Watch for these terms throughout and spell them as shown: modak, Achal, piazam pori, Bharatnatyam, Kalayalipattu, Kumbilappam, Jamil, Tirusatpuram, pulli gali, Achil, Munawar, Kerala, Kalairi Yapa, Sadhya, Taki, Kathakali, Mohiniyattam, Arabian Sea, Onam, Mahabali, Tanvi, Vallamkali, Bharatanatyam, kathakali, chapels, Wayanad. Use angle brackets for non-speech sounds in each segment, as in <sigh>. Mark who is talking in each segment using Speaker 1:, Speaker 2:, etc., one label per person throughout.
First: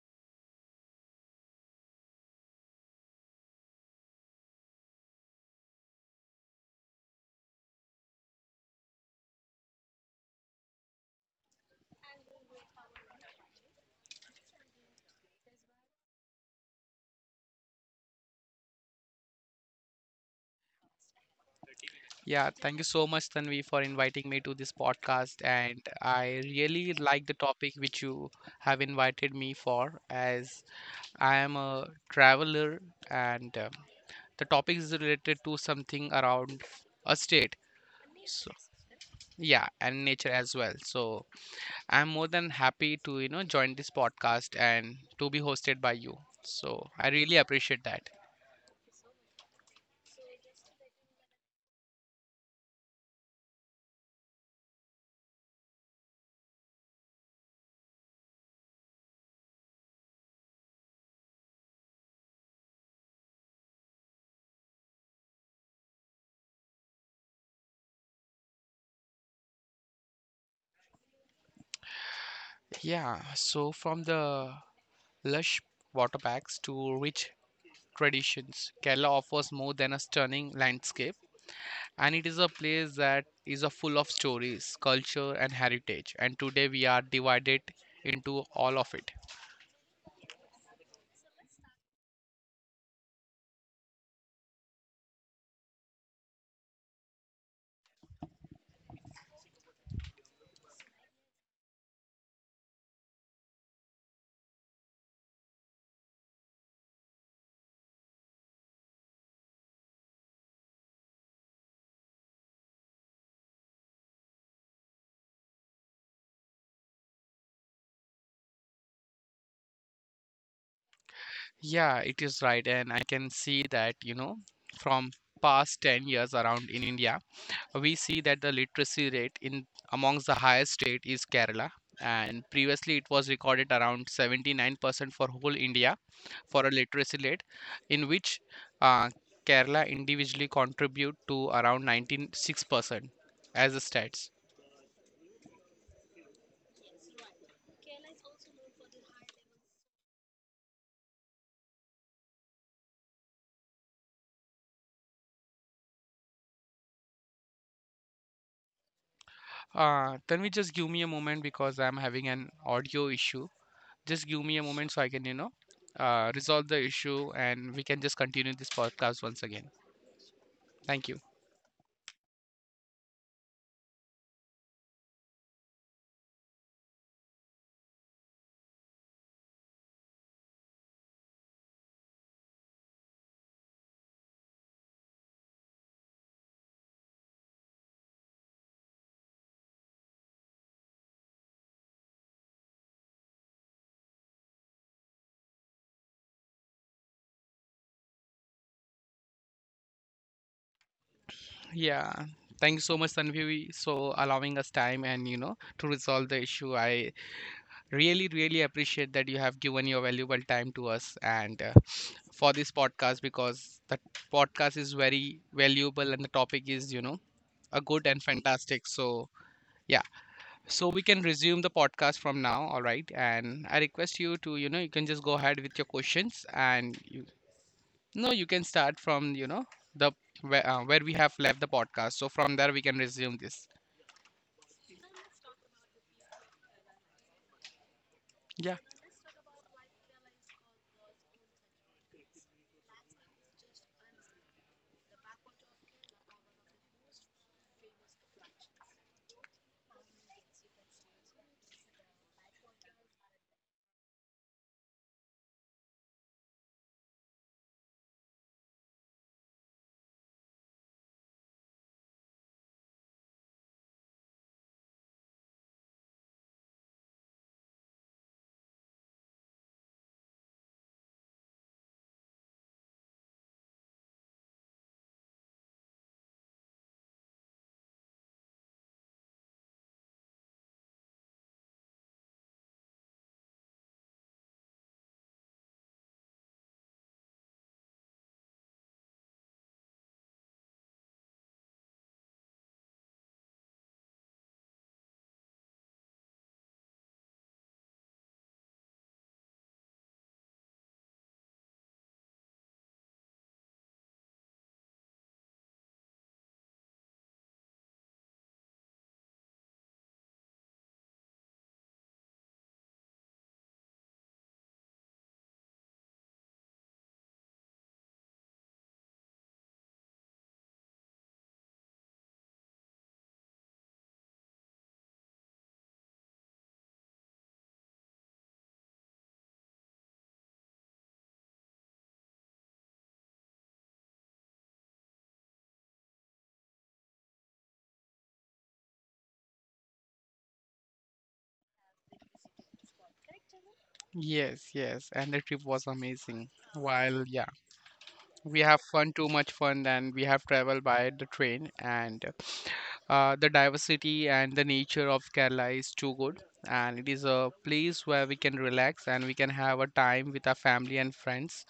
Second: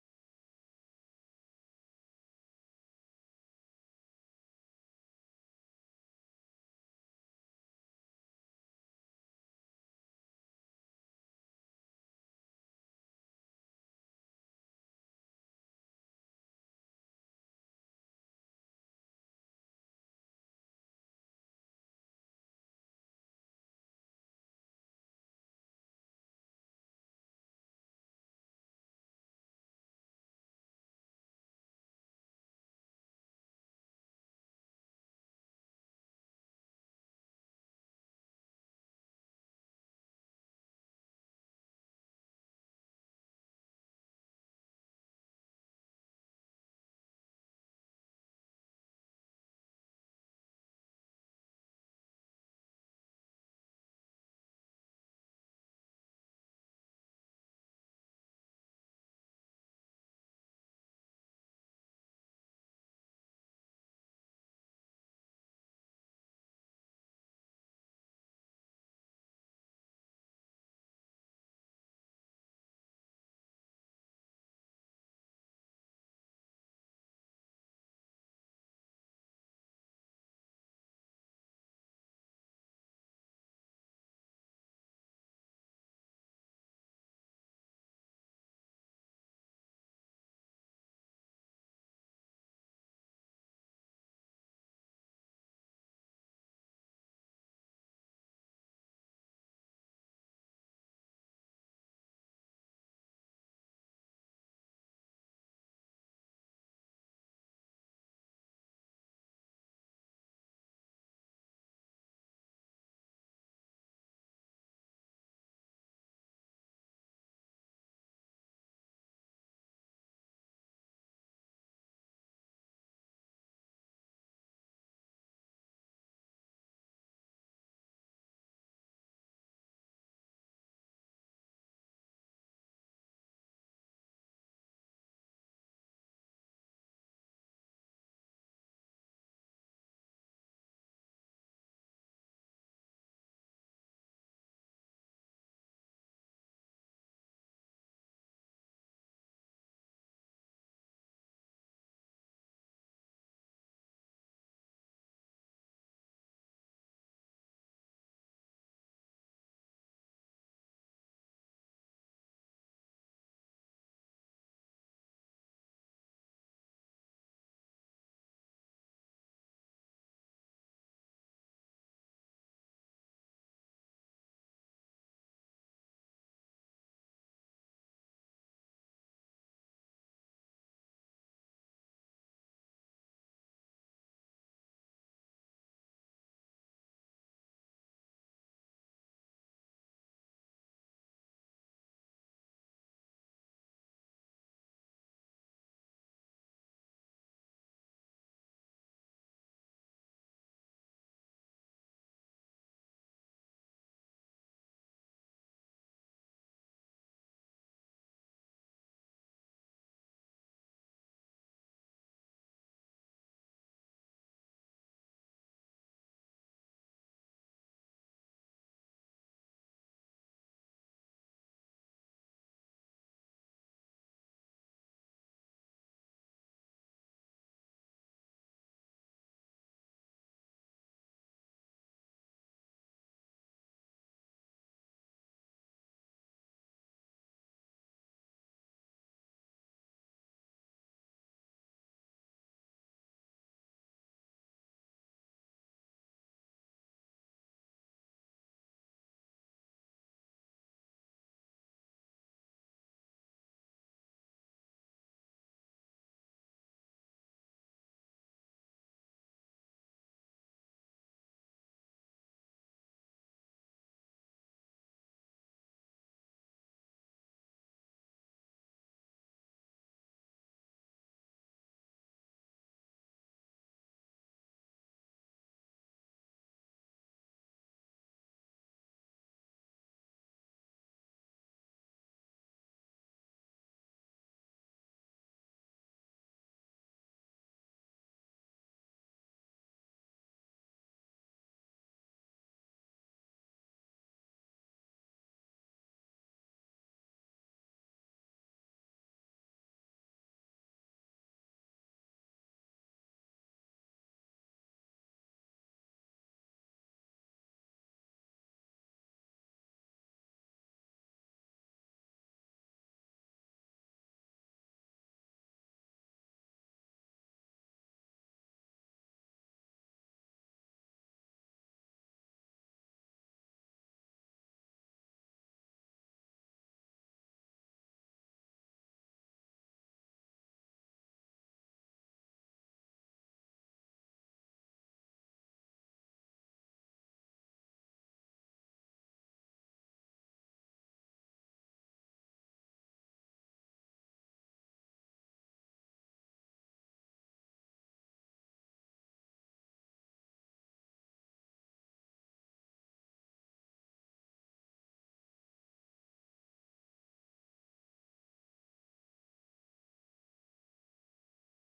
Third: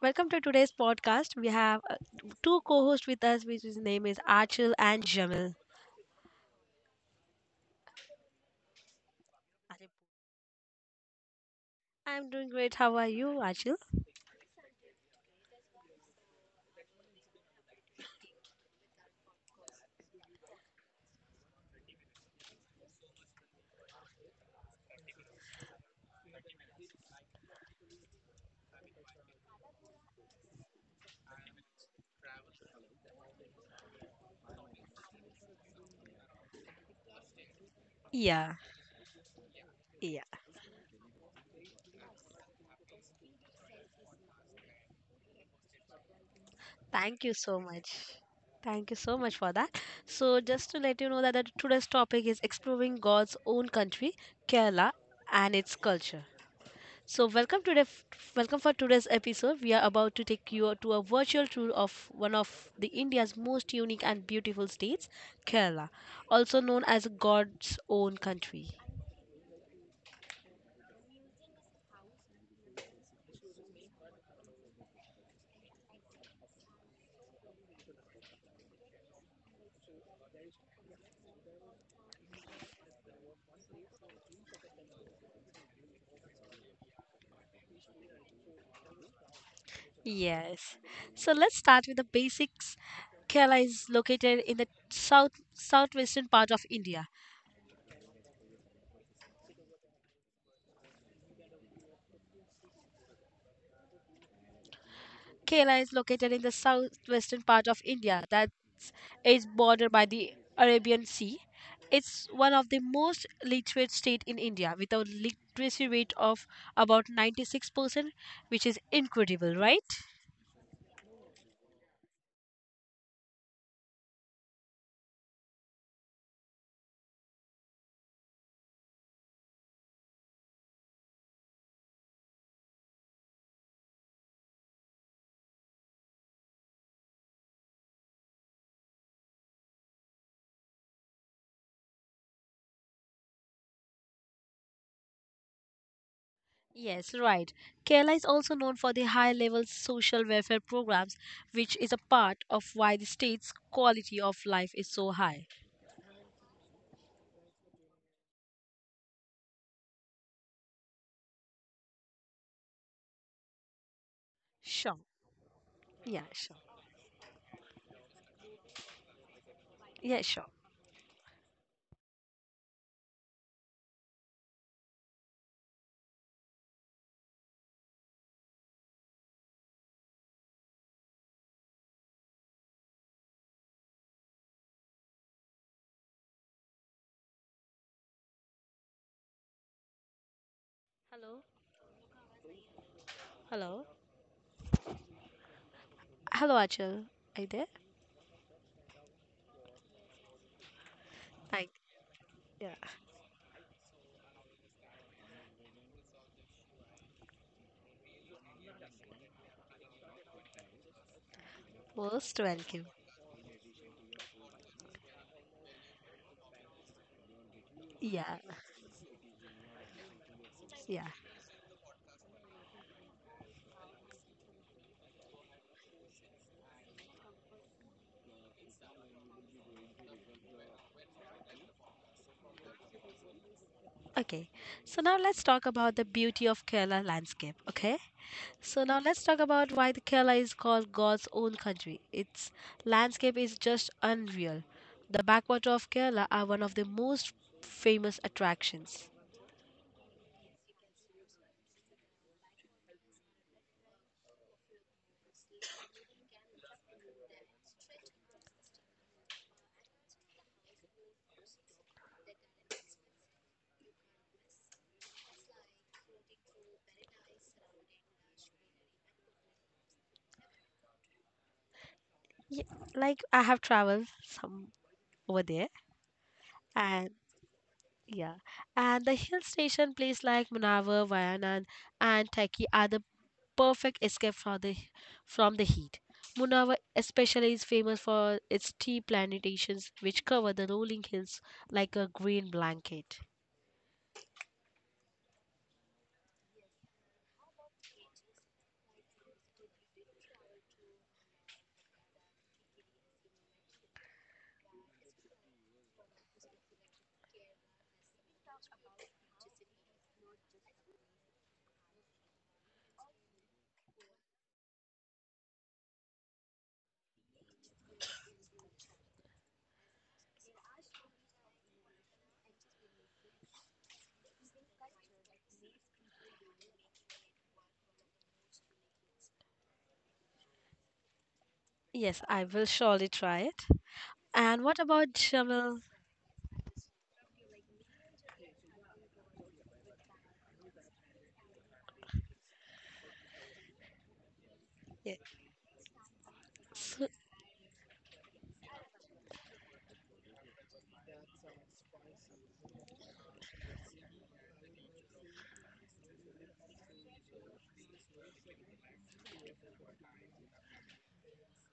Speaker 1: Welcome to today's podcast. We have two co-hosts with us, which his name is Achil and Jamil. I'm doing great. How are you, Achil?
Speaker 2: Yeah, thank you so much, Tanvi, for inviting me to this podcast. And I really like the topic which you have invited me for, as I am a traveler, and the topic is related to something around a state. So,
Speaker 1: Yeah,
Speaker 2: yeah, and
Speaker 1: yeah.
Speaker 2: nature as well. So, I'm more than happy to join this podcast and to be hosted by you. So, I
Speaker 1: Thank you
Speaker 2: really
Speaker 1: so
Speaker 2: appreciate
Speaker 1: much.
Speaker 2: that.
Speaker 1: Thank you so much for that. So, just to let you know that today's topic is exploring God's own country, Kerala, and its culture. So welcome to the welcome for today's episode. We are about to take you to a virtual tour of one of the India's most unique and beautiful states, Kerala, also known as God's own country.
Speaker 2: Yeah, so from the lush water packs to rich traditions, Kerala offers more than a stunning landscape, and it is a place that is a full of stories, culture, and heritage. And today we are divided into all of it.
Speaker 1: Yes. So let's start with the basics. Kerala is located in the south southwestern part of India. Kerala is located in the southwestern part of India that is bordered by the Arabian Sea. It's one of the most literate state in India with a literacy rate of about 96%, which is incredible, right?
Speaker 2: Yeah, it is right, and I can see that from past 10 years around in India we see that the literacy rate in amongst the highest state is Kerala and previously it was recorded around 79% for whole India for a literacy rate in which uh, Kerala individually contribute to around 96% as the stats.
Speaker 1: Yes, right. Kerala is also known for the high level social welfare programs, which is a part of why the state's quality of life is so high.
Speaker 2: Can we just give me a moment because I'm having an audio issue. Just give me a moment
Speaker 1: Sure.
Speaker 2: so I can, you know,
Speaker 1: Yeah,
Speaker 2: uh,
Speaker 1: sure.
Speaker 2: resolve the issue and we can just continue this podcast once again.
Speaker 1: Yeah, sure.
Speaker 2: Thank you.
Speaker 1: Hello. Hello. Hello, Achal. Are you there? Hi.
Speaker 2: Yeah,
Speaker 1: Yeah,
Speaker 2: thanks so much, Tanvi, so allowing us time and to resolve the issue. I really, really appreciate that you have given your valuable time to us and uh,
Speaker 1: most
Speaker 2: for this
Speaker 1: welcome.
Speaker 2: podcast because the podcast is very valuable and the topic is a good and
Speaker 1: Yeah,
Speaker 2: fantastic. So, yeah. So we
Speaker 1: yeah.
Speaker 2: can resume the podcast from now, all right? And I request you to, you can just go ahead with your questions, and no, you can start from, you know, the where, uh, where we have left the podcast. So from there we can resume this.
Speaker 1: Okay, so now let's talk about the beauty of Kerala landscape. Okay,
Speaker 2: Yeah.
Speaker 1: so now let's talk about why the Kerala is called God's own country. Its landscape is just unreal. The backwater of Kerala are one of the most famous attractions. Yeah, like I have traveled some over there, and yeah, and the hill station place like Munawar, Wayanad, and Taki are the perfect escape from from the heat. Munawar especially is famous for its tea plantations, which cover the rolling hills like a green blanket. Yes, I will surely try it. And what about Jamil?
Speaker 2: Yes, yes.
Speaker 1: Yes.
Speaker 2: And the trip was amazing. While yeah, we have fun, too much fun, and we have traveled by the train, and the diversity and the nature of Kerala is too good. And it is a place where we can relax and we can have a time with our family and friends,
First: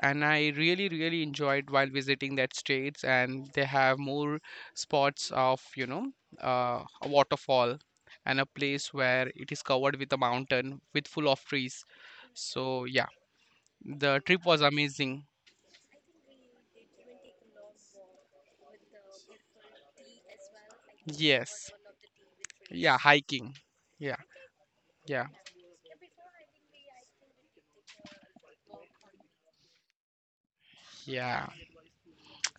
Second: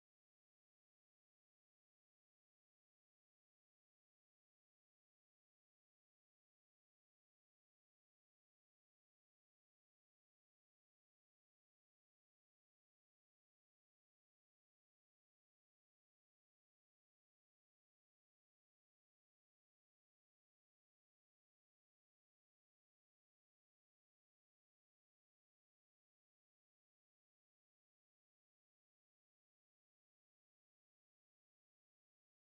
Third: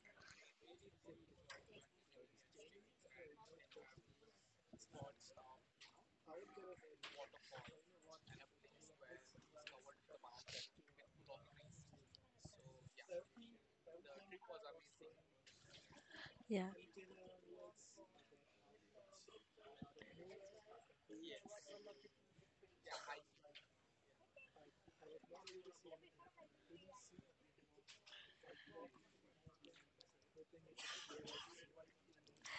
Speaker 2: and I really really enjoyed while visiting that states, and they have more spots of a waterfall and a place where it is covered with a mountain with full of trees. So, yeah, the trip was amazing.
Speaker 1: Yeah.
Speaker 2: Yes. Yeah. Hiking. Yeah, yeah, yeah.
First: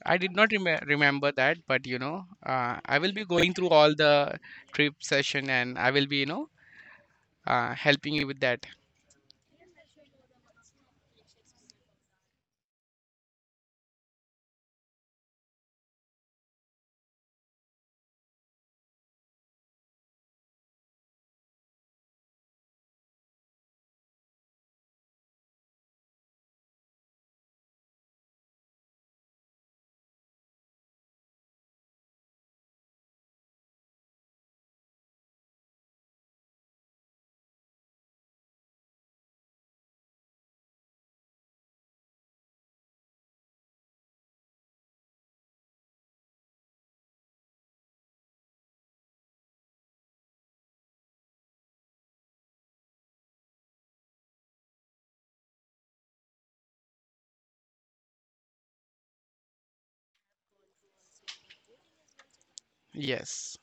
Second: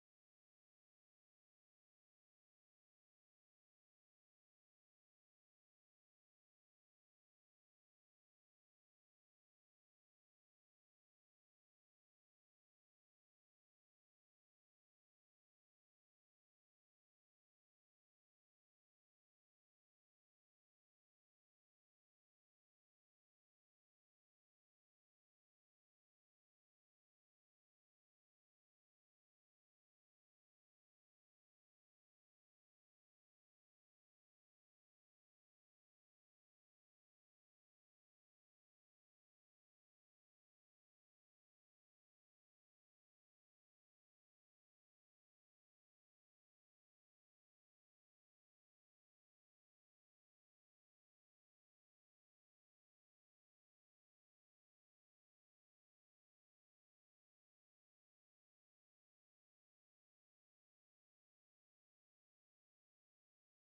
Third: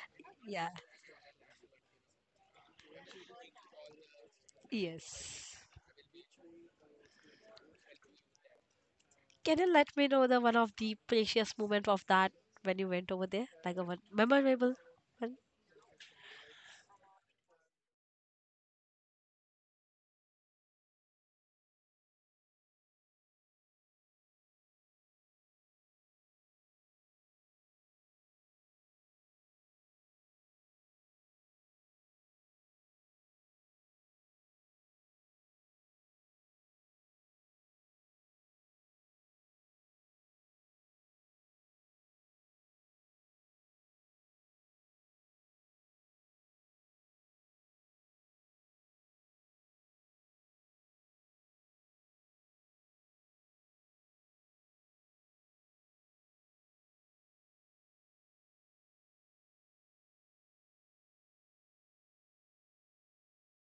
Speaker 2: I did not
Speaker 1: Yeah.
Speaker 2: remember that, but I will be going through all the trip session,
Speaker 1: Yes.
Speaker 2: and I will be helping you with that.
Speaker 1: Can you let me know the one of the precious moment of that when you went over there? Like a one memorable one?
Speaker 2: Yes.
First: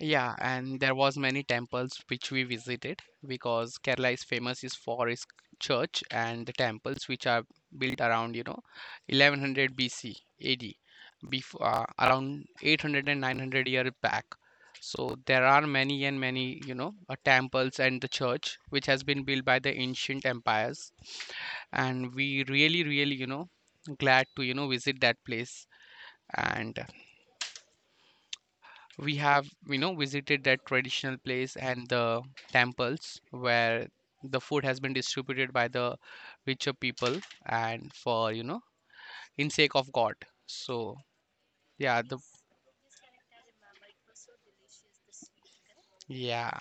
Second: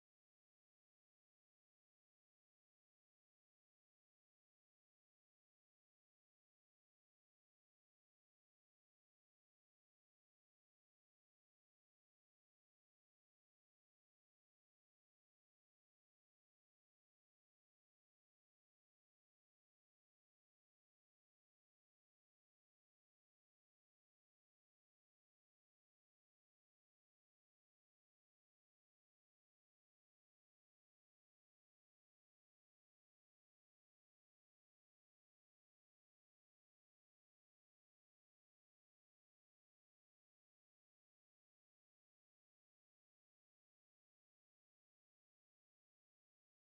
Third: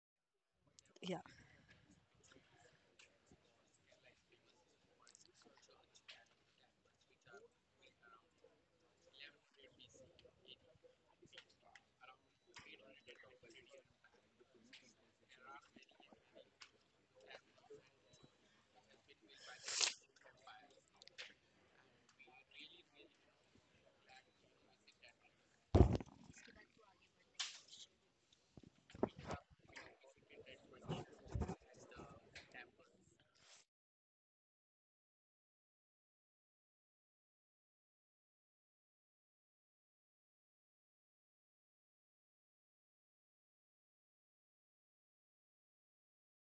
Speaker 2: Yeah, and there was
Speaker 1: Yeah.
Speaker 2: many temples which we visited because Kerala is famous is for its church and the temples which are built around, 1100 BC AD, before around 800 and 900 years back. So there are many and many temples and the church which has been built by the ancient empires, and we really, really, glad to visit that place. And we have visited that traditional place and the temples where the food has been distributed by the richer people and for in sake of God. So, yeah, yeah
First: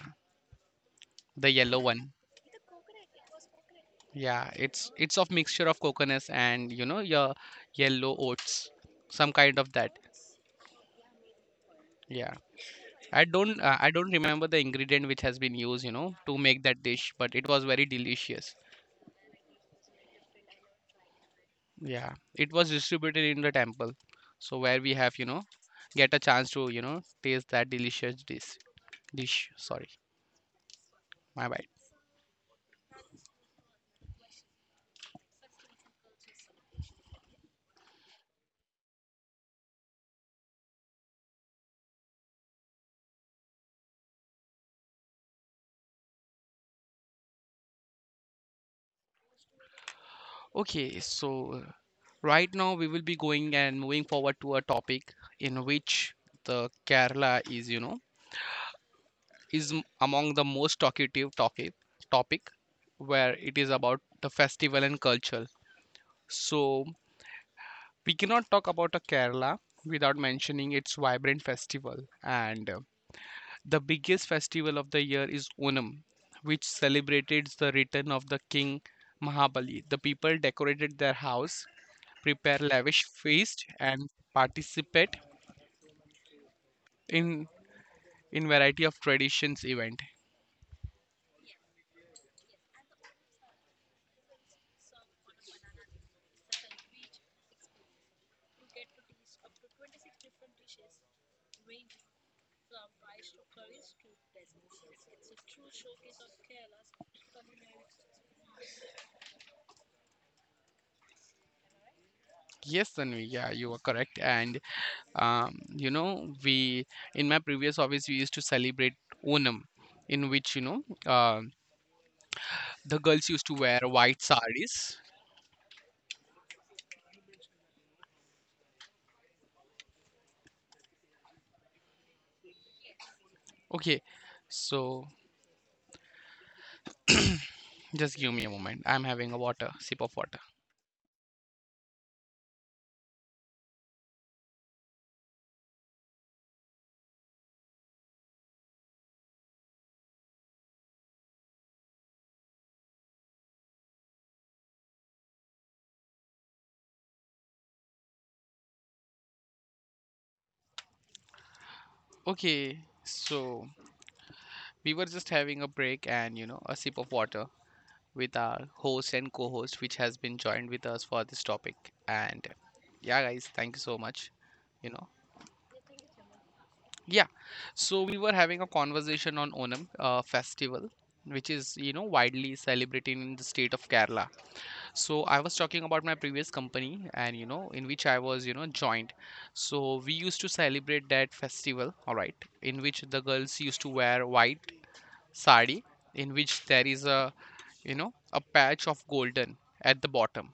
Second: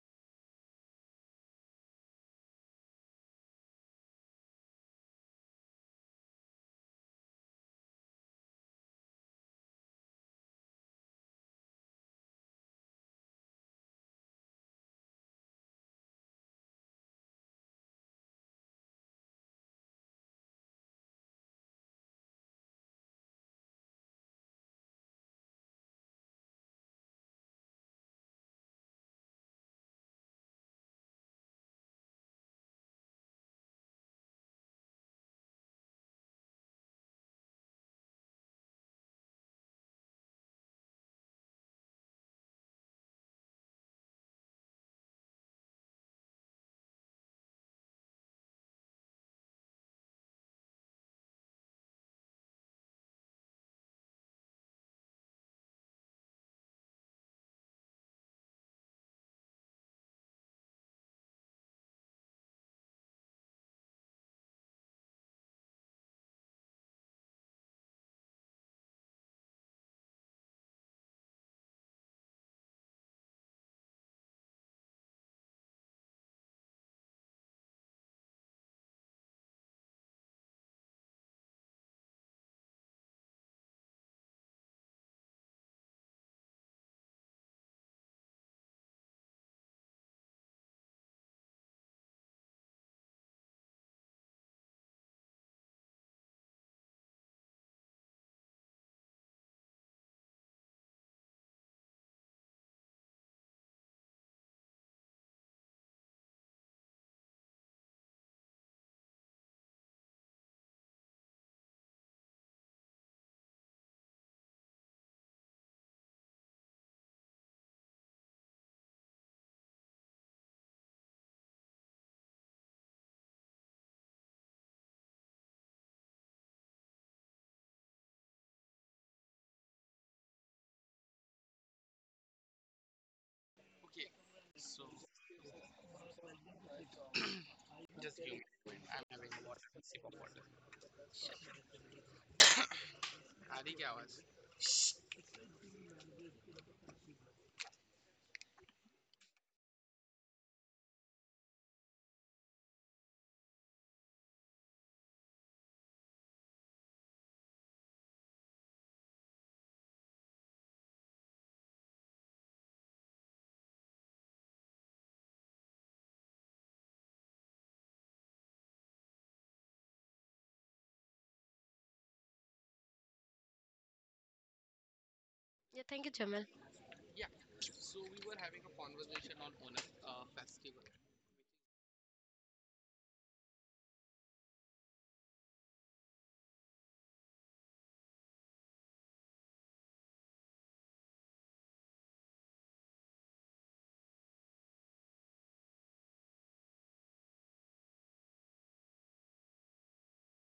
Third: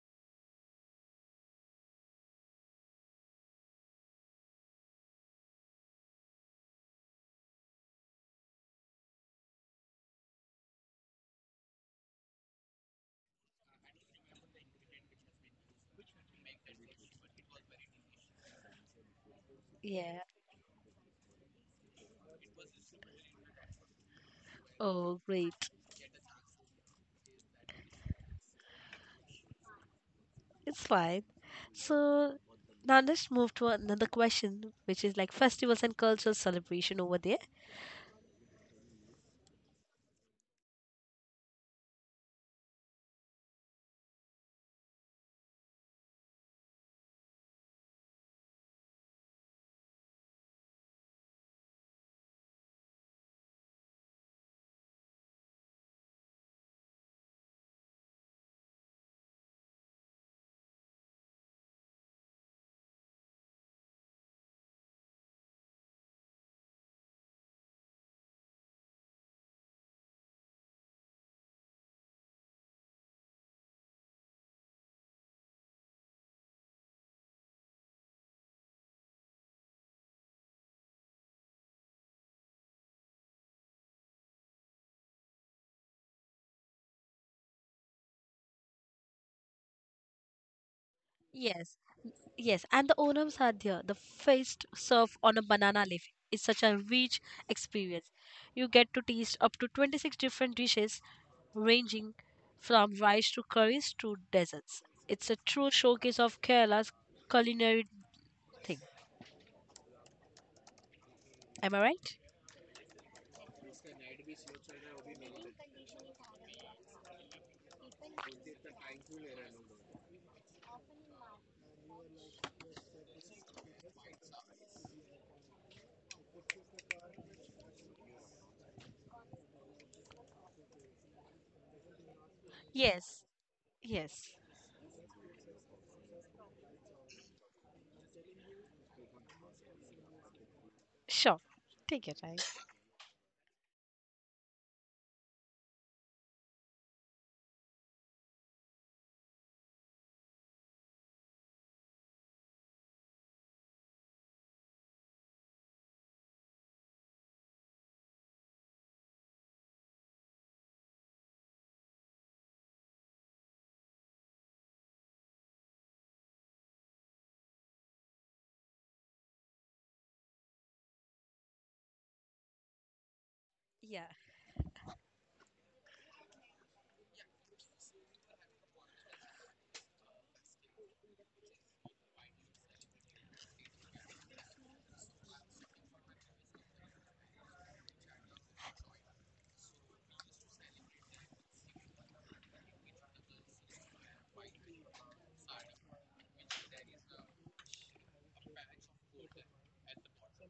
Speaker 2: the yellow one, yeah, it's of mixture of coconuts and your yellow oats, some kind of that. Yeah, I don't remember the ingredient which has been used to make that dish, but it was very delicious.
Speaker 1: Yeah.
Speaker 2: Yeah, it was distributed in the temple. So where we have,
Speaker 1: Oh,
Speaker 2: you know,
Speaker 1: great.
Speaker 2: get a chance to taste that delicious dish. Dish, sorry,
Speaker 1: It's fine.
Speaker 2: my bad.
Speaker 1: So now let's move to another question, which is like festivals and cultural celebration over there.
Speaker 2: Okay, so right now we will be going and moving forward to a topic in which the Kerala is among the most talkative topic where it is about the festival and culture. So we cannot talk about a Kerala without mentioning its vibrant festival. And The biggest festival of the year is Onam, which celebrated the return of the king Mahabali. The people decorated their house, prepare lavish feast, and participate in in variety of traditions event.
Speaker 1: Yes. Yes, and the Onam Sadhya, the feast served on a banana leaf, is such a rich experience. You get to taste up to 26 different dishes, ranging from rice to curries to desserts. It's a true showcase of Kerala's culinary thing. Am I right?
Speaker 2: Yes, Tanvi, yeah, you are correct. And we in my previous office we used to celebrate Onam, in which the girls used to wear white sarees.
Speaker 1: Yes.
Speaker 2: Okay,
Speaker 1: Yes.
Speaker 2: so just give me a moment. I'm having a water sip of water.
Speaker 1: Sure. Take your time.
Speaker 2: Okay, so we were just having a break and a sip of water with our host and co-host, which has been joined with us for this topic. And, yeah, guys, thank you so
Speaker 1: Yeah.
Speaker 2: much. You know.
Speaker 3: Yeah, thank you, Jamal.
Speaker 2: Yeah. So we were having a conversation on Onam festival, which is widely celebrated in the state of Kerala. So I was talking about my previous company and in which I was joined. So we used to celebrate that festival, all right, in which the girls used to wear white sari in which there is a you know a patch of golden at the bottom.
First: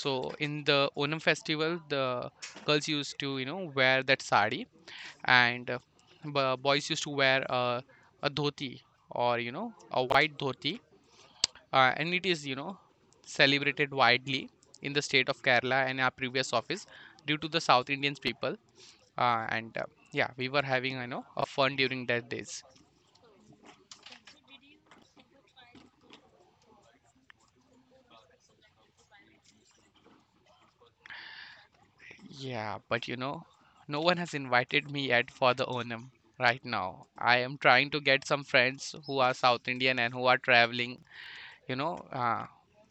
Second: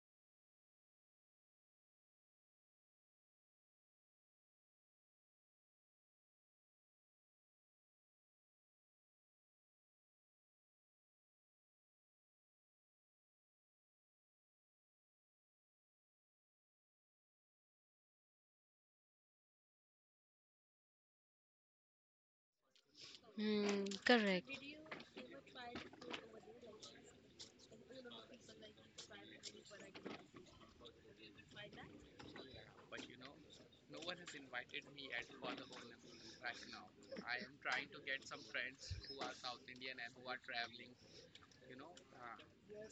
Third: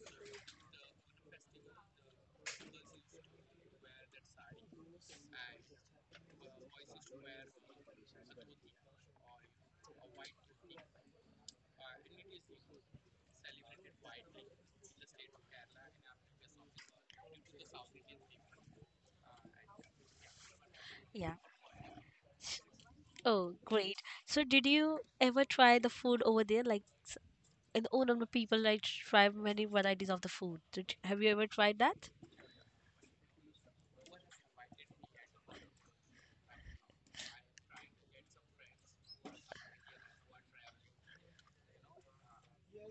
Speaker 2: So in the Onam festival, the girls used to wear that sari, and boys used to wear a dhoti, or a white dhoti, and it is celebrated widely in the state of Kerala and our previous office due to the South Indians people, and, yeah, we were having you know
Speaker 1: Yeah.
Speaker 2: a fun during that days.
Speaker 1: Oh,
Speaker 3: Hmm,
Speaker 1: great. So,
Speaker 3: correct.
Speaker 1: did you ever try the food over there? Like, in Onam, people like try many varieties of the food. Did, have you ever tried that?
Speaker 2: Yeah, but no one has invited me yet for the Onam right now. I am trying to get some friends who are South Indian and who are traveling, you know, uh,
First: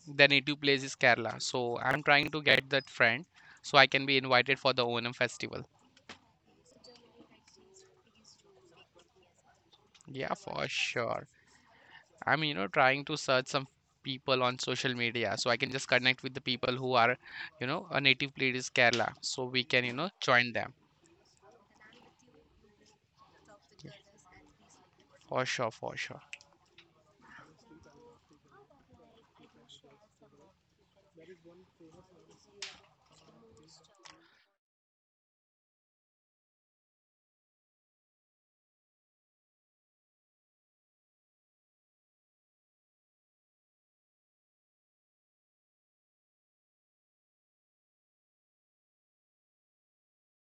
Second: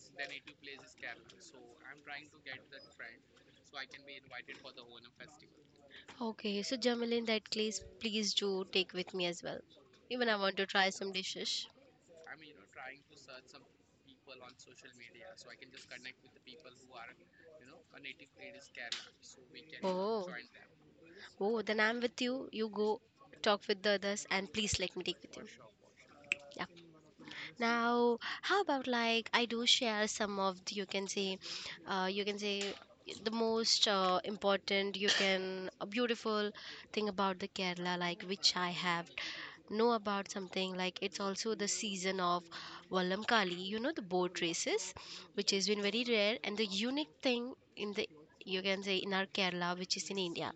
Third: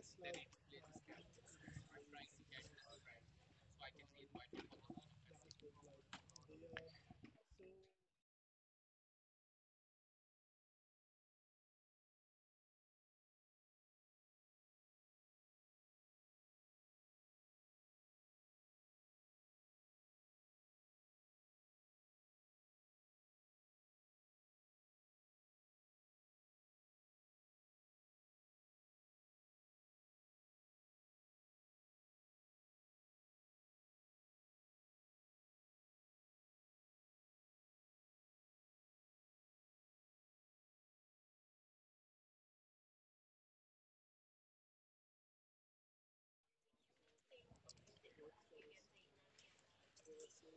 Speaker 2: their native place is Kerala. So I'm trying to get that friend so I can be invited for the Onam festival.
Speaker 3: Okay, so Jamal, in that case, please do take with me as well. Even
Speaker 2: Yeah,
Speaker 3: I want to
Speaker 2: for
Speaker 3: try some
Speaker 2: sure.
Speaker 3: dishes.
Speaker 2: I'm trying to search some people on social media so I can just connect with the people who are a native place is Kerala. So we can, you know,
Speaker 3: Oh,
Speaker 2: join them.
Speaker 3: oh, then I'm with you. You go talk with the others, and please let me take with
Speaker 2: For
Speaker 3: you.
Speaker 2: sure, for sure.
Speaker 3: Yeah. Now, how about like I do share some of the, you can say the most important you can a beautiful thing about the Kerala like which I have know about something like it's also the season of Vallamkali, you know, the boat races, which has been very rare and the unique thing in the you can say in our Kerala, which is in India,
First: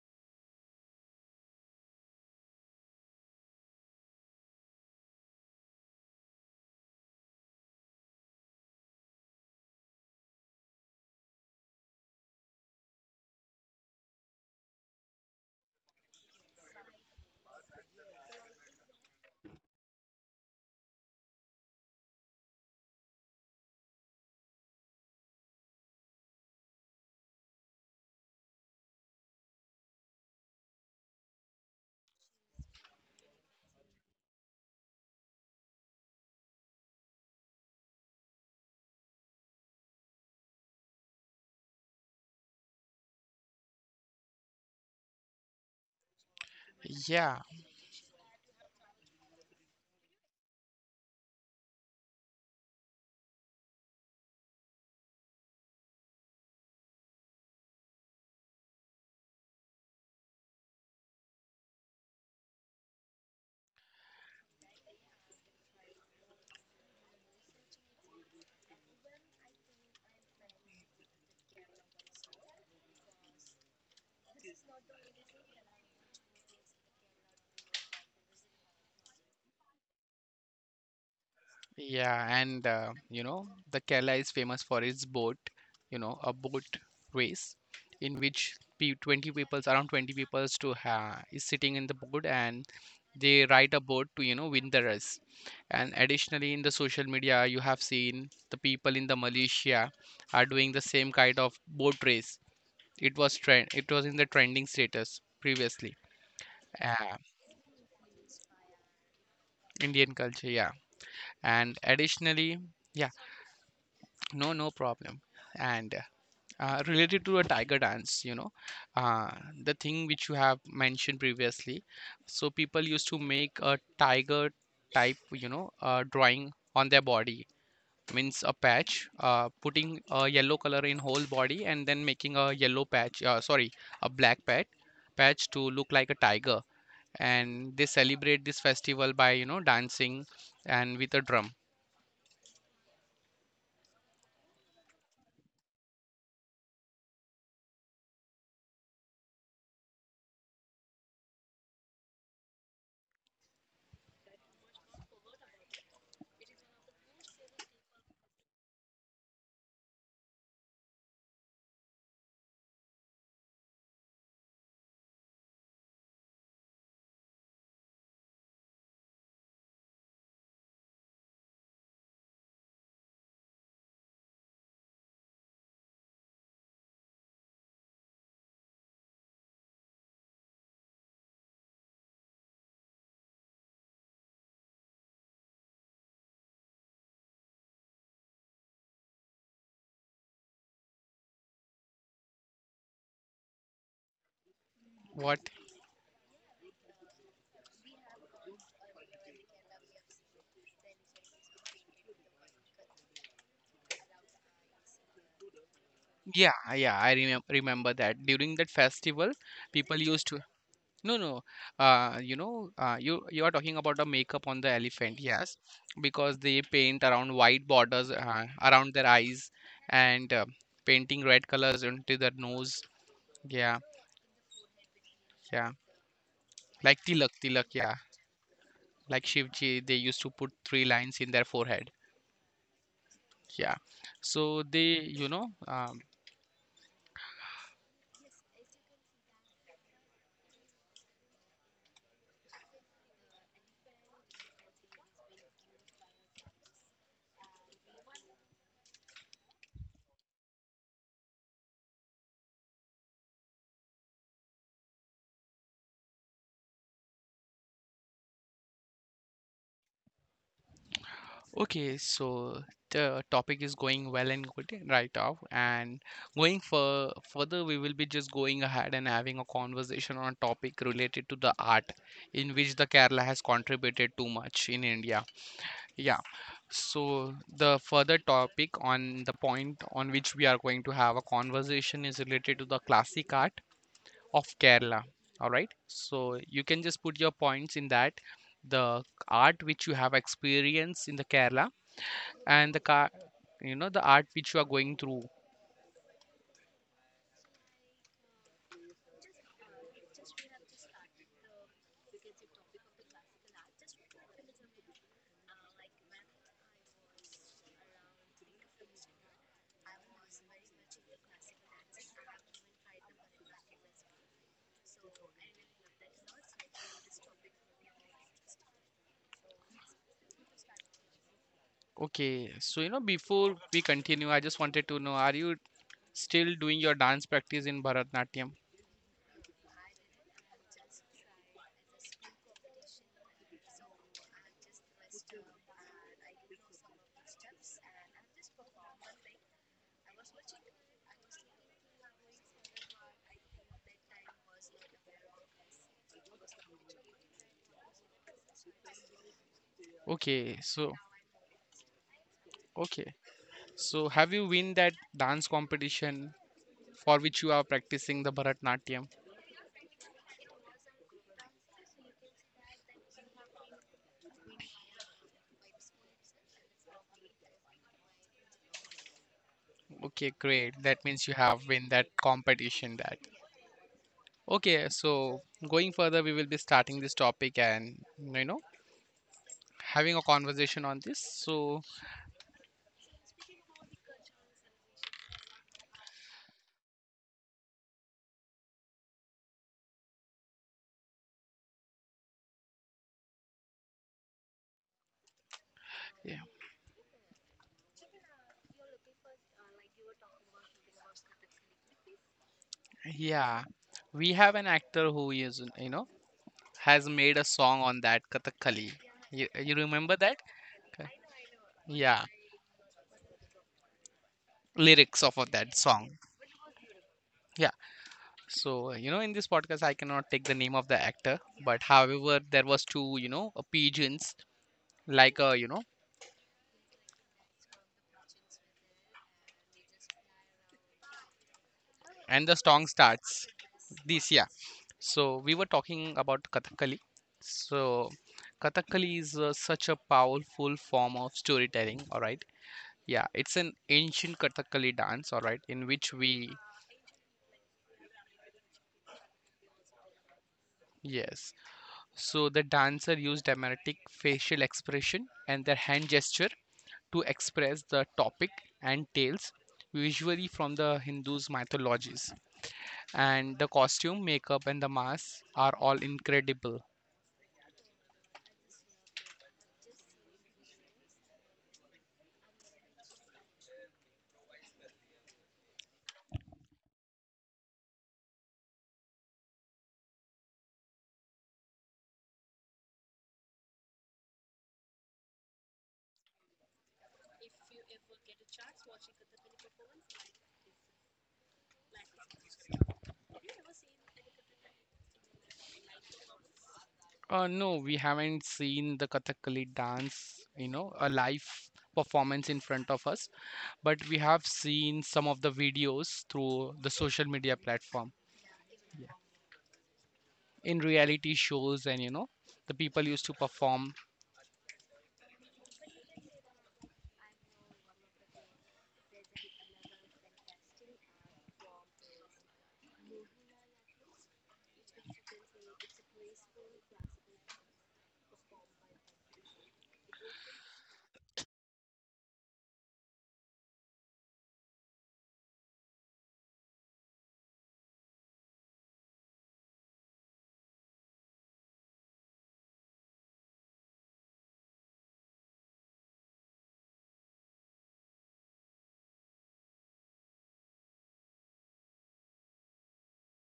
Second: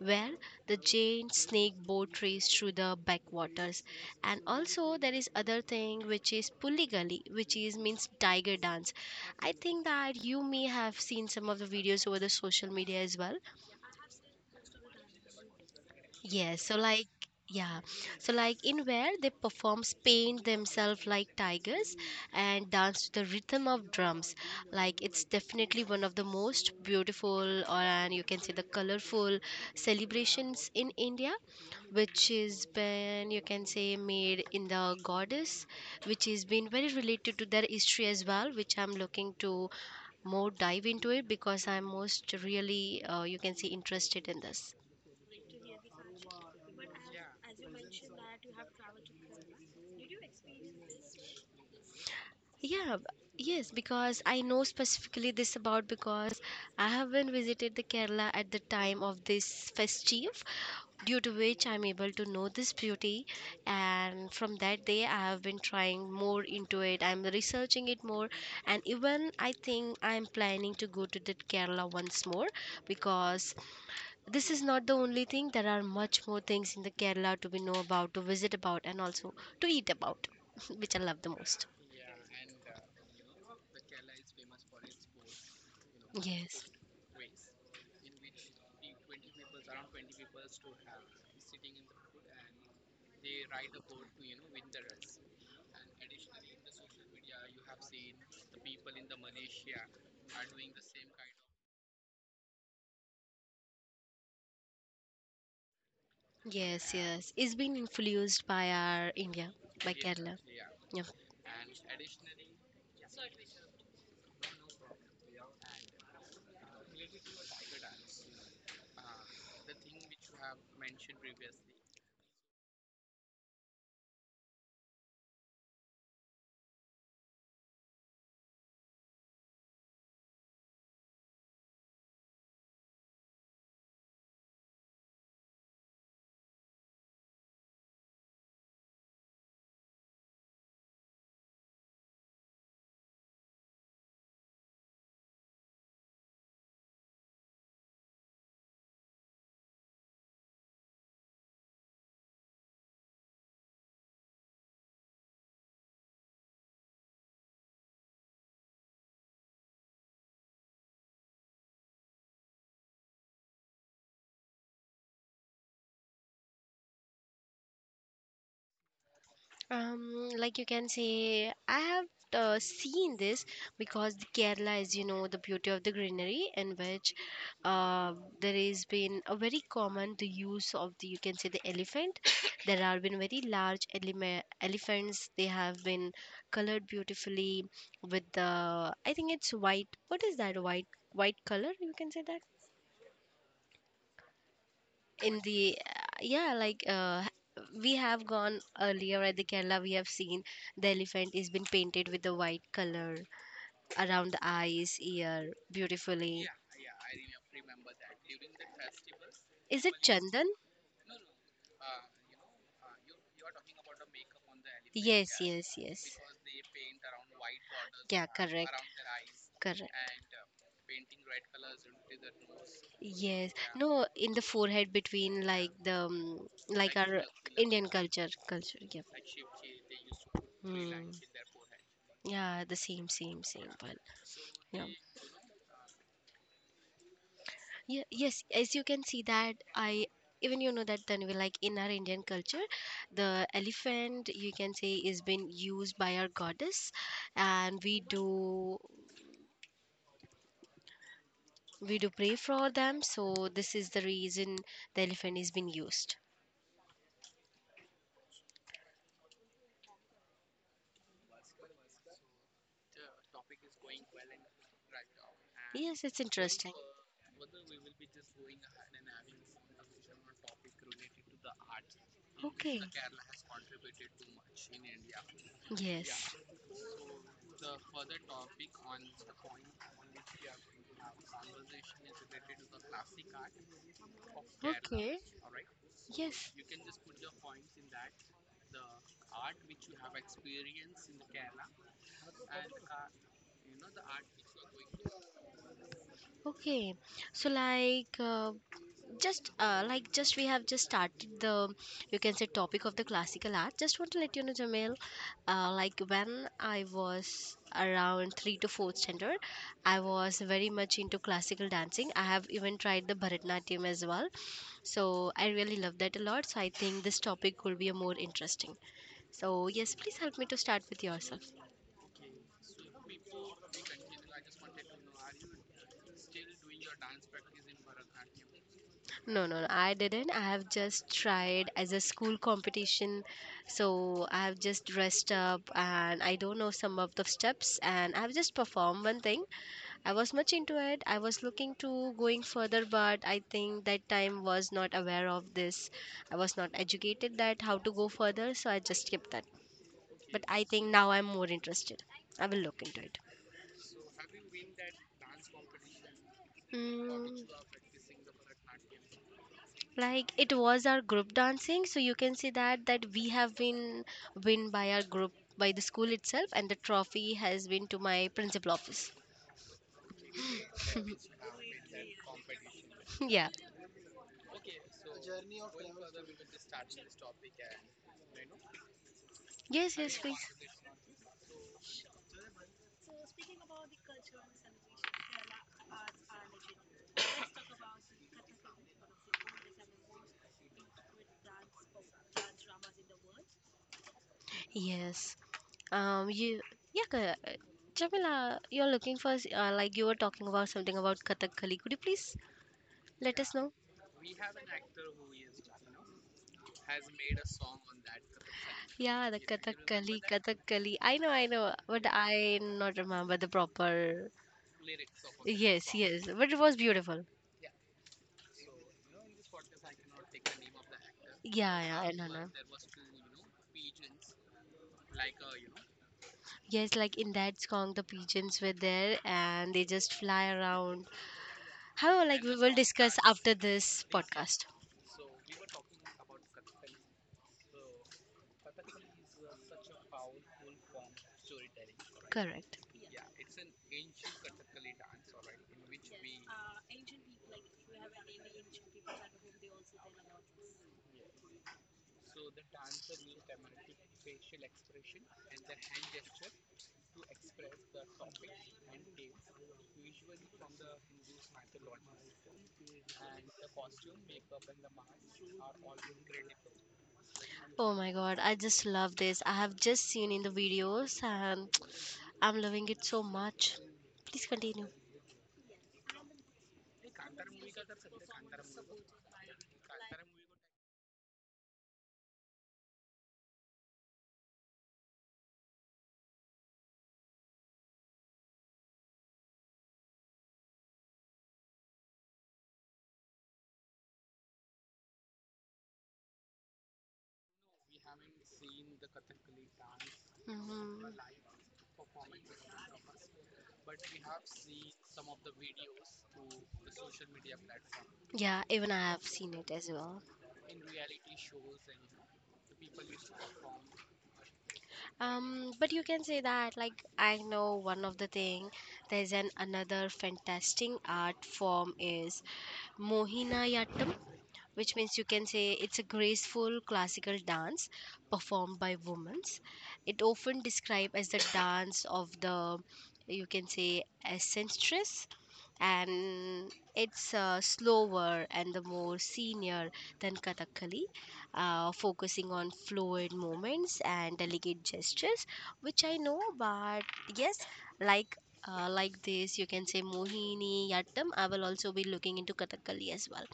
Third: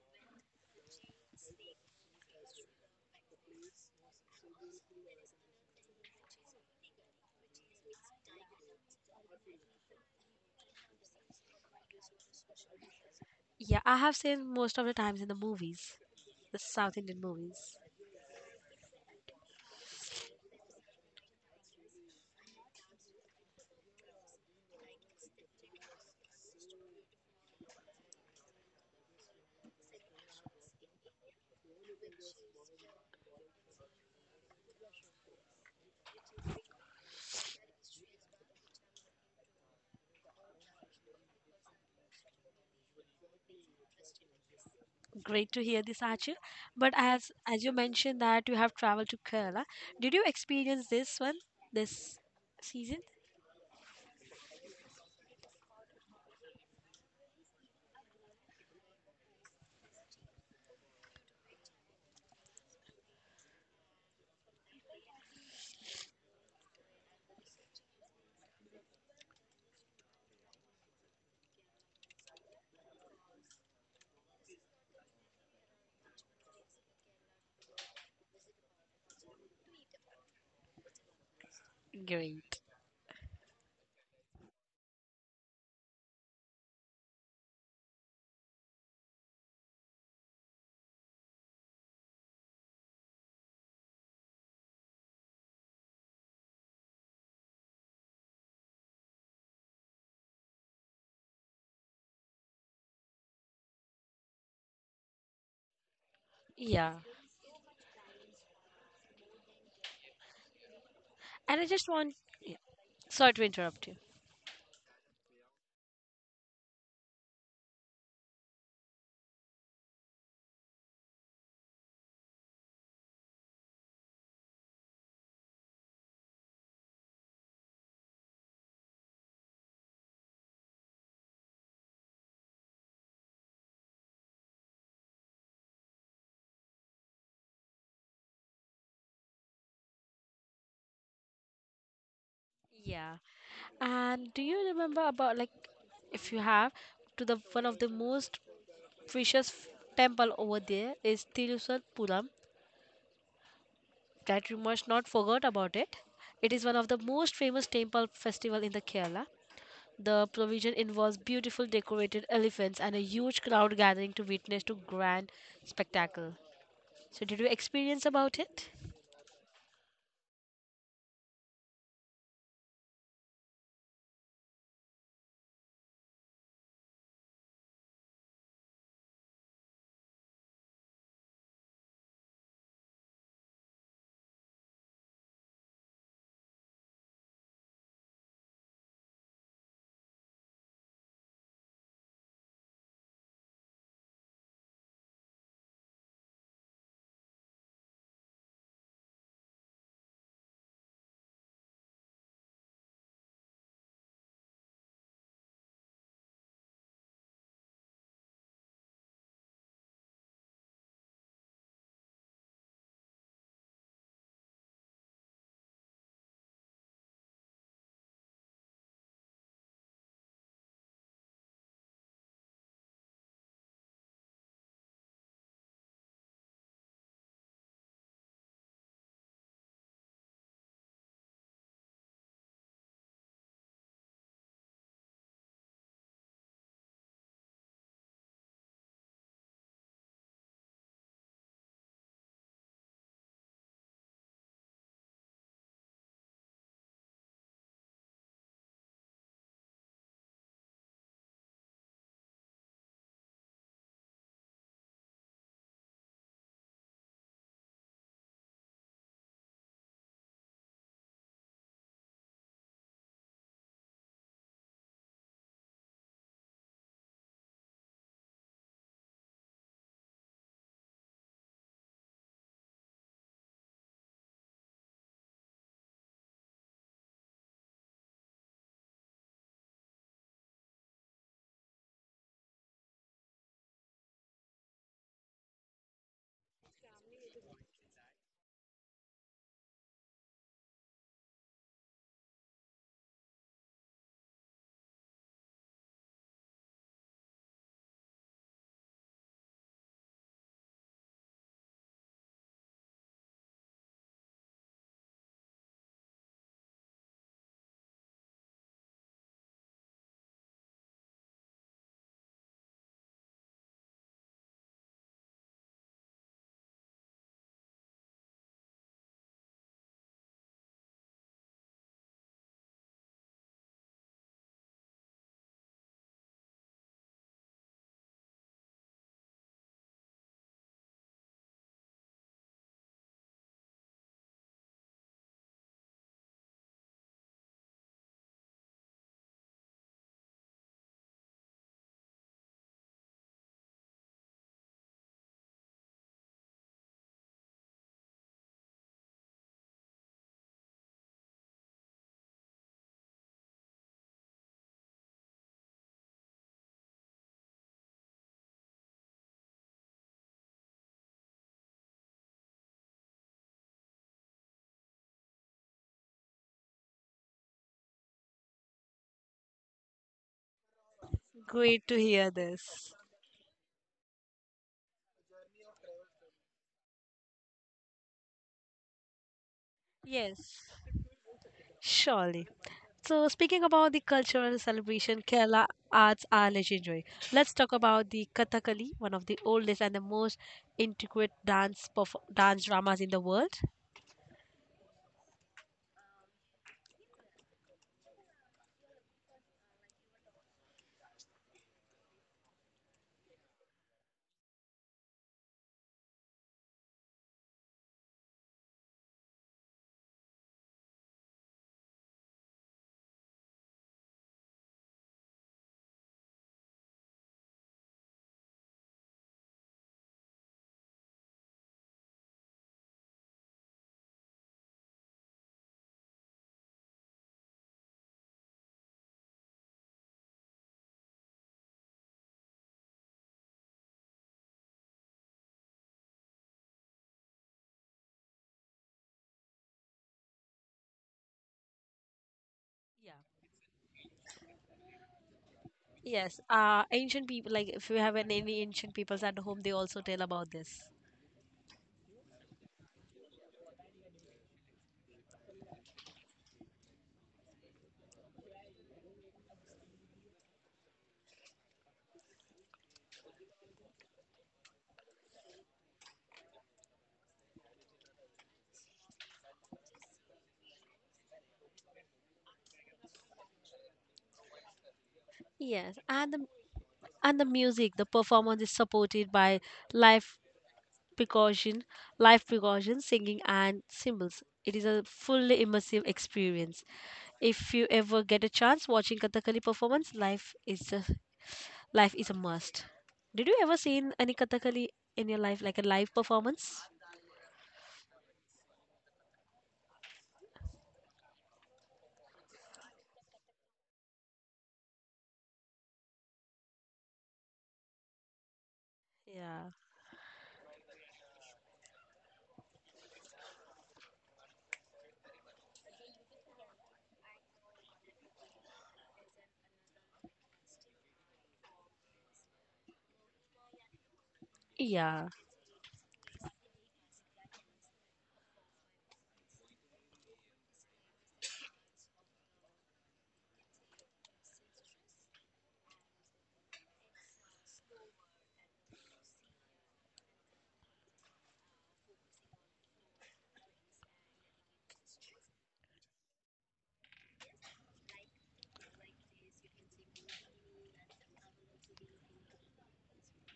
Speaker 3: where the giant snake boat race through the backwaters, and also there is other thing which is pulli gali which is means tiger dance. I think that you may have seen some of the videos over the social media as well.
Speaker 1: Yeah, I have seen most of the times in the movies, the
Speaker 3: Yes, so
Speaker 1: South
Speaker 3: like
Speaker 1: Indian movies.
Speaker 3: yeah, so like in where they perform paint themselves like tigers and dance to the rhythm of drums. Like it's definitely one of the most beautiful or and you can say the colorful celebrations in India, which is been you can say made in the goddess, which has been very related to their history as well, which I'm looking to more dive into it because I'm most really you can say interested in this.
Speaker 1: Great to hear this, Archie. But as
Speaker 2: Yeah.
Speaker 1: as you mentioned that you have traveled to Kerala, did you experience this one this
Speaker 3: Yeah,
Speaker 1: season?
Speaker 3: b- yes, because I know specifically this about because I haven't visited the Kerala at the time of this festive, due to which I'm able to know this beauty. And from that day, I have been trying more into it. I'm researching it more, and even I think I'm planning to go to the Kerala once more because this is not the only thing. There are much more things in the Kerala to be know about, to visit about, and also to eat about, <laughs> which I love the most.
Speaker 2: Yeah,
Speaker 1: Great.
Speaker 2: and the Kerala is famous for its boat, a
Speaker 3: Yes,
Speaker 2: boat race in which pe 20 peoples around 20 peoples to ha is sitting in the boat, and they ride a boat to win the race. And additionally, in the social media, you have seen the people in the Malaysia are doing the same kind of boat race. It was in the trending status previously.
Speaker 1: Yeah.
Speaker 3: yes,
Speaker 2: Uh,
Speaker 3: yes. It's been influenced by our India, by
Speaker 2: Indian
Speaker 3: Kerala.
Speaker 2: culture, yeah.
Speaker 3: Yeah.
Speaker 1: And I
Speaker 2: And
Speaker 1: just want, yeah,
Speaker 2: additionally, yeah,
Speaker 1: sorry to interrupt you.
Speaker 2: no, no problem. And related to a tiger dance you know uh, the thing which you have mentioned previously. So people used to make a tiger type drawing on their body, means a patch, putting a yellow color in whole body, and then making a yellow patch, sorry, a black patch to look like a tiger, and they celebrate this festival by dancing and with a drum.
Speaker 1: Yeah. And do you remember about like if you have to the one of the most precious temple over there is Tirusatpuram that you must not forget about it. It is one of the most famous temple festival in the Kerala. The provision involves beautiful decorated elephants and a huge crowd gathering to witness to grand spectacle. So did you experience about it?
Speaker 3: Like you can say, I have seen this because the Kerala is, you know, the beauty of the greenery in which uh, there has been a very common the use of the, you can say, the elephant. <coughs> There have been very large elephants. They have been colored beautifully with the, I think it's white. What is that white? White color? You can say that in
Speaker 2: What?
Speaker 3: the yeah like we have gone earlier at the Kerala, we have seen the elephant is been painted with the white color around the eyes, ear beautifully.
Speaker 2: Yeah, yeah, I remember that during that festival
Speaker 3: Is it
Speaker 2: people used to.
Speaker 3: chandan?
Speaker 2: No, no. You are talking about the makeup on the elephant,
Speaker 3: yes
Speaker 2: yes,
Speaker 3: yes yes
Speaker 2: because they paint around white borders
Speaker 3: Yeah,
Speaker 2: uh,
Speaker 3: correct,
Speaker 2: around their eyes,
Speaker 3: correct.
Speaker 2: and painting red colors into their nose.
Speaker 3: Yes,
Speaker 2: Yeah,
Speaker 3: no, in the forehead between like
Speaker 2: yeah.
Speaker 3: the like
Speaker 2: Like
Speaker 3: our
Speaker 2: tilak, tilak,
Speaker 3: Indian
Speaker 2: yeah.
Speaker 3: culture. Yeah.
Speaker 2: Like Shivji, they used to put three
Speaker 3: Hmm.
Speaker 2: lines in their forehead.
Speaker 3: Yeah, the same
Speaker 2: Yeah.
Speaker 3: one.
Speaker 2: So
Speaker 3: Yeah.
Speaker 2: they.
Speaker 3: Yeah, yes, as you can see that I even you know that Tanvi, like in our Indian culture, the elephant you can say is been used by our goddess, and we do pray for them, so this is the reason the elephant is been used.
Speaker 2: Okay, so the topic is going well and good right off, and
Speaker 3: Yes, it's
Speaker 2: going
Speaker 3: interesting.
Speaker 2: for further, we will be just going ahead and having a conversation on a topic related to the art in which
Speaker 3: Okay.
Speaker 2: the Kerala has contributed too much in India. Yeah,
Speaker 3: Yes.
Speaker 2: so the further topic on the point on which we are going to have a conversation is related to the classic art of Kerala.
Speaker 3: Okay,
Speaker 2: All right, so
Speaker 3: yes.
Speaker 2: you can just put your points in that, the art which you have experienced in the Kerala, and the art which you are going through.
Speaker 3: Okay, so like just like just we have just started the you can say topic of the classical art. Just want to let you know, Jamil, like when I was around three to fourth standard, I was very much into classical dancing. I have even tried the Bharatanatyam as well, so I really love that a lot. So I think this topic will be a more interesting. So yes, please help me to start with yourself.
Speaker 2: Okay, so before we continue, I just wanted to know, are you still doing your dance practice in Bharatnatyam?
Speaker 3: No, I didn't. I have just tried as a school competition. So I have just dressed up and I don't know some of the steps and I have just performed one thing. I was much into it. I was looking to going further, but I think that time was not aware of this. I was not educated that how to go further, so I just skipped that. But
Speaker 2: Okay,
Speaker 3: I think
Speaker 2: so.
Speaker 3: now I'm more interested. I will look into
Speaker 2: Okay,
Speaker 3: it.
Speaker 2: so have you win that dance competition for which
Speaker 3: Mm.
Speaker 2: you are practicing the Bharatnatyam?
Speaker 3: Like it was our group dancing, so you can see that we have been win by our group by the school itself, and the trophy has been to my principal office.
Speaker 2: Okay, great, that means you have
Speaker 1: Great
Speaker 2: win
Speaker 1: to
Speaker 2: that
Speaker 1: hear this.
Speaker 2: competition that.
Speaker 3: <laughs> Yeah,
Speaker 2: Okay, so going further, we will be starting this topic and you know
Speaker 3: yes
Speaker 2: having
Speaker 3: yes
Speaker 2: a
Speaker 3: please.
Speaker 1: Yes.
Speaker 2: conversation on this, so
Speaker 1: Surely. So, speaking about the cultural celebration Kerala arts are legendary. Let's talk about the Kathakali, one of the oldest and the most intricate dance dramas in the world.
Speaker 3: Yes.
Speaker 2: yeah.
Speaker 3: You yeah ca- uh, Jamila, you're looking for like you were talking about something about Kathakali. Could you please let us
Speaker 2: Yeah,
Speaker 3: know?
Speaker 2: we have an actor who has made a song on that Kathakali.
Speaker 3: Yeah, the
Speaker 2: You
Speaker 3: kathakali
Speaker 2: remember that?
Speaker 3: kathakali
Speaker 2: K-
Speaker 3: I know, I know, but
Speaker 2: Yeah,
Speaker 3: I not remember the proper.
Speaker 2: lyrics of that
Speaker 3: Yes,
Speaker 2: song.
Speaker 3: yes, but it was beautiful.
Speaker 2: Yeah. So in this podcast, I cannot take the name of the actor,
Speaker 3: Yeah,
Speaker 2: but
Speaker 3: yeah, I don't
Speaker 2: however,
Speaker 3: know.
Speaker 2: there was two pigeons, like a,
Speaker 3: Yes, like in that song, the pigeons were there and they just fly around. However, like
Speaker 2: and
Speaker 3: we
Speaker 2: the
Speaker 3: will
Speaker 2: song
Speaker 3: discuss
Speaker 2: starts
Speaker 3: after this
Speaker 2: this, yeah.
Speaker 3: podcast.
Speaker 2: So we were talking about Kathakali. So Kathakali is such a powerful form of storytelling, all right?
Speaker 3: Correct.
Speaker 1: Yeah.
Speaker 2: Yeah, it's an ancient Kathakali dance, all right, in which
Speaker 1: Yes,
Speaker 2: we,
Speaker 1: ancient people like if you have any ancient peoples at home, they also tell about this.
Speaker 2: yes. So the dancer used dramatic facial expression and their hand gesture to express the topic and tales, usually from the Hindus' mythologies. And the costume, makeup, and the mask are all incredible.
Speaker 3: Oh my god, I just love this. I have just seen in the videos and <tsk> I'm loving it so much. Please continue.
Speaker 1: Yes, and the music, the performance is supported by live percussion, live percussion, singing, and cymbals. It is a fully immersive experience. If you ever get a chance watching Kathakali performance, life is a must. Did you ever seen any Kathakali in your life, like a live performance?
Speaker 2: No, we haven't seen the Kathakali dance,
Speaker 3: Hmm.
Speaker 2: a live performance in front of us, but we have seen some of the videos through the social media platform
Speaker 3: Yeah, even I have seen
Speaker 1: Yeah.
Speaker 3: it as well.
Speaker 2: in reality shows, and you know the people used to perform,
Speaker 3: But you can say that, like, I know one of the thing. There's an another fantastic art form is Mohiniyattam, which means you
Speaker 1: Yeah.
Speaker 3: can say it's a graceful classical dance performed by women. It often described as the dance of the, you can say, eccentric, and it's slower and the more senior than Kathakali, focusing on fluid movements and delicate gestures, which I know, but yes, like. Like this, you can say Mohini Yattam. I will also be looking into Kathakali as well.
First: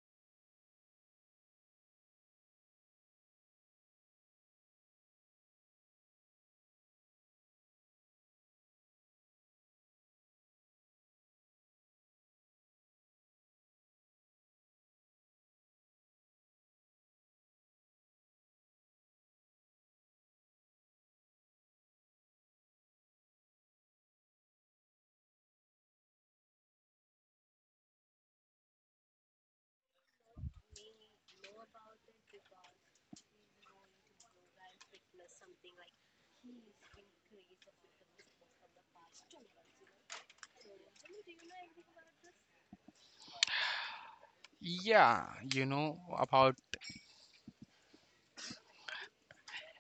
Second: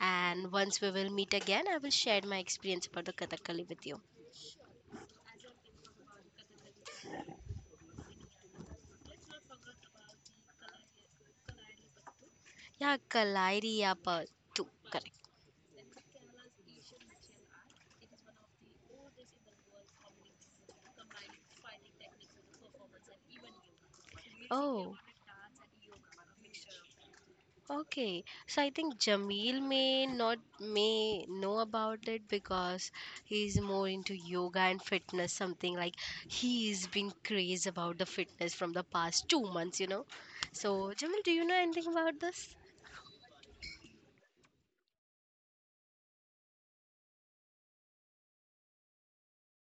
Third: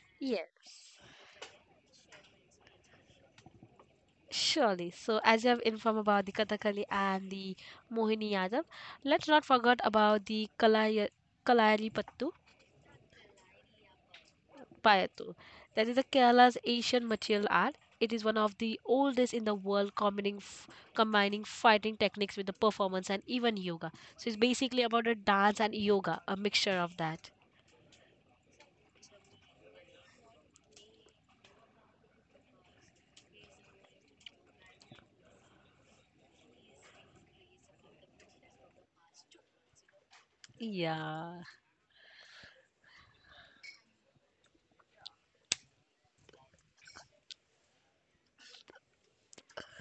Speaker 3: And once we
Speaker 1: Yes.
Speaker 3: will meet again, I will share my experience about the Kathakali with you.
Speaker 1: Surely. So, as you have informed about the Kathakali and the Mohiniyattam, let's not forget about the Kalayalipattu.
Speaker 3: Yeah, Kalairi Yapa too. Correct.
Speaker 1: Paetu. That is the Kerala's Asian martial art. It is one of the oldest in the world, combining fighting techniques with the performance and even yoga. So it's basically
Speaker 3: Oh.
Speaker 1: about a dance and yoga, a mixture of that.
Speaker 3: Okay, so I think Jameel may not may know about it because he's more into yoga and fitness, something like he's been crazy about the fitness from the past 2 months, you know. So Jameel, do
Speaker 1: Yeah.
Speaker 3: you know anything about this?
Speaker 2: yeah. You know about,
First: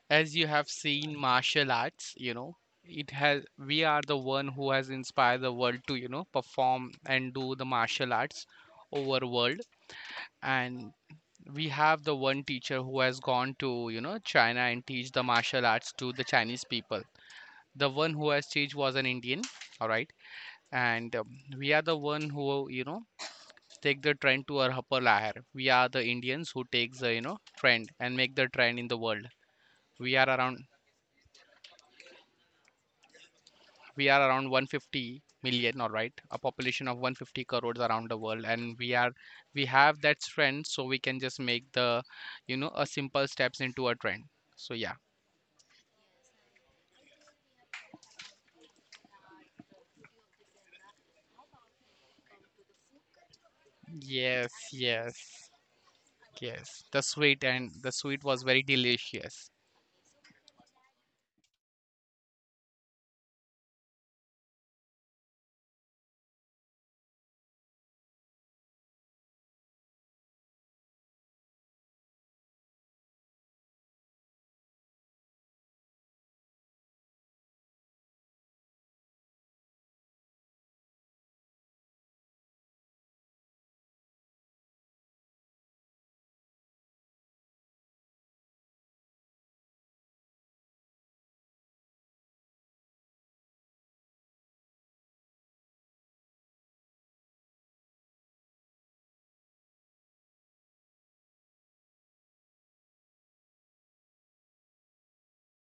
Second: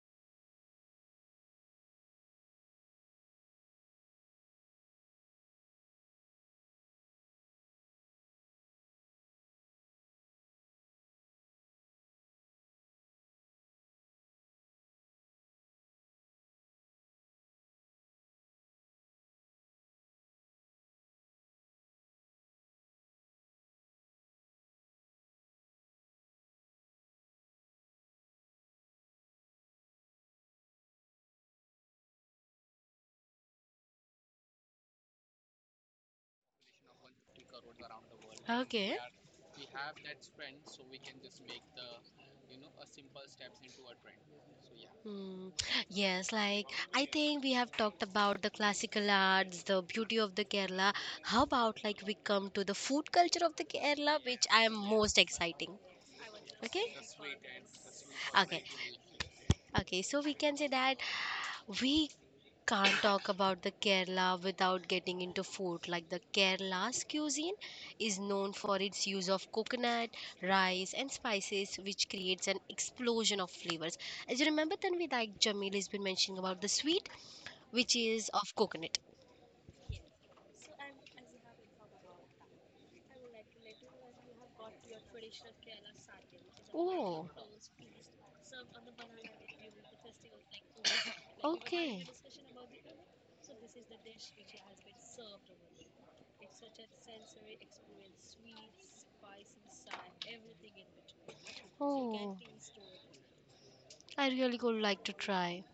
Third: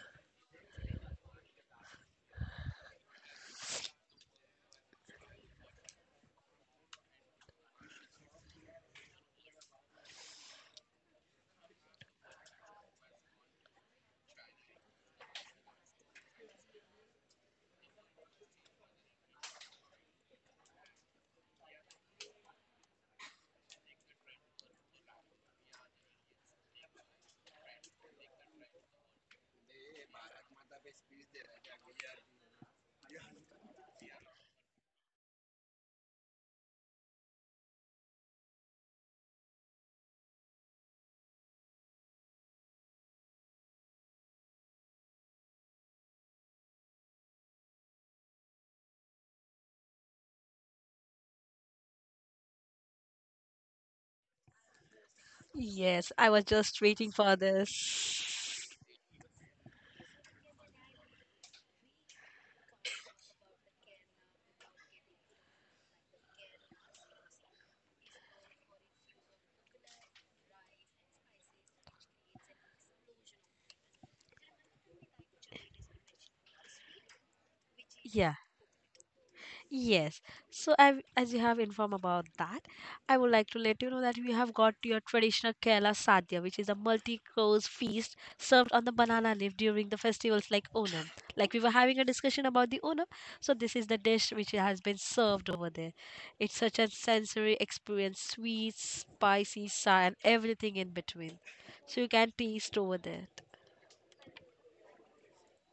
Speaker 2: as you have seen martial arts, you know it has, we are the one who has inspired the world to, you know, perform and do the martial arts over world. And we have the one teacher who has gone to, you know, china and teach the martial arts to the chinese people. The one who has teach was an indian, all right. and we are the one who, you know, take the trend to our upper layer. We are the Indians who takes the, you know, trend and make the trend in the world. We are around we are around 150 million, all right, a population of 150 crores around the world, and
Speaker 3: Okay.
Speaker 2: we have that trend, so we can just make the, you know, a simple steps into a trend. So yeah,
Speaker 3: Mm, yes, like I think we have talked about the classical arts, the beauty of the Kerala. How about like we come to the food culture of the Kerala, which
Speaker 2: yes,
Speaker 3: I am
Speaker 2: yes,
Speaker 3: most exciting.
Speaker 1: Yes, I was just
Speaker 2: yes.
Speaker 3: Okay?
Speaker 2: The
Speaker 1: waiting for
Speaker 2: sweet and the sweet was
Speaker 3: Okay.
Speaker 2: very
Speaker 1: this.
Speaker 2: delicious.
Speaker 3: Okay, so we can say that we can't talk about the Kerala without getting into food. Like the Kerala's cuisine is known for its use of coconut, rice, and spices, which creates an explosion of flavors. As you remember, Tanvi, like Jamil has been mentioning about the sweet, which is
Speaker 1: Yeah.
Speaker 3: of coconut.
Speaker 1: Yes. So, I, as you have informed about that, I would like to let you know that we have got your traditional Kerala Sadhya, which is a
Speaker 3: Oh.
Speaker 1: multi-course feast served on the banana leaf during the festivals like Onam. Like we were having
Speaker 3: Okay.
Speaker 1: a discussion about the Onam, so this is the dish which has been served over there. It's such a sensory experience, sweet, spicy, sour, and everything in between. So you
Speaker 3: you
Speaker 1: can
Speaker 3: can Oh,
Speaker 1: taste over there.
Speaker 3: I really could like to try.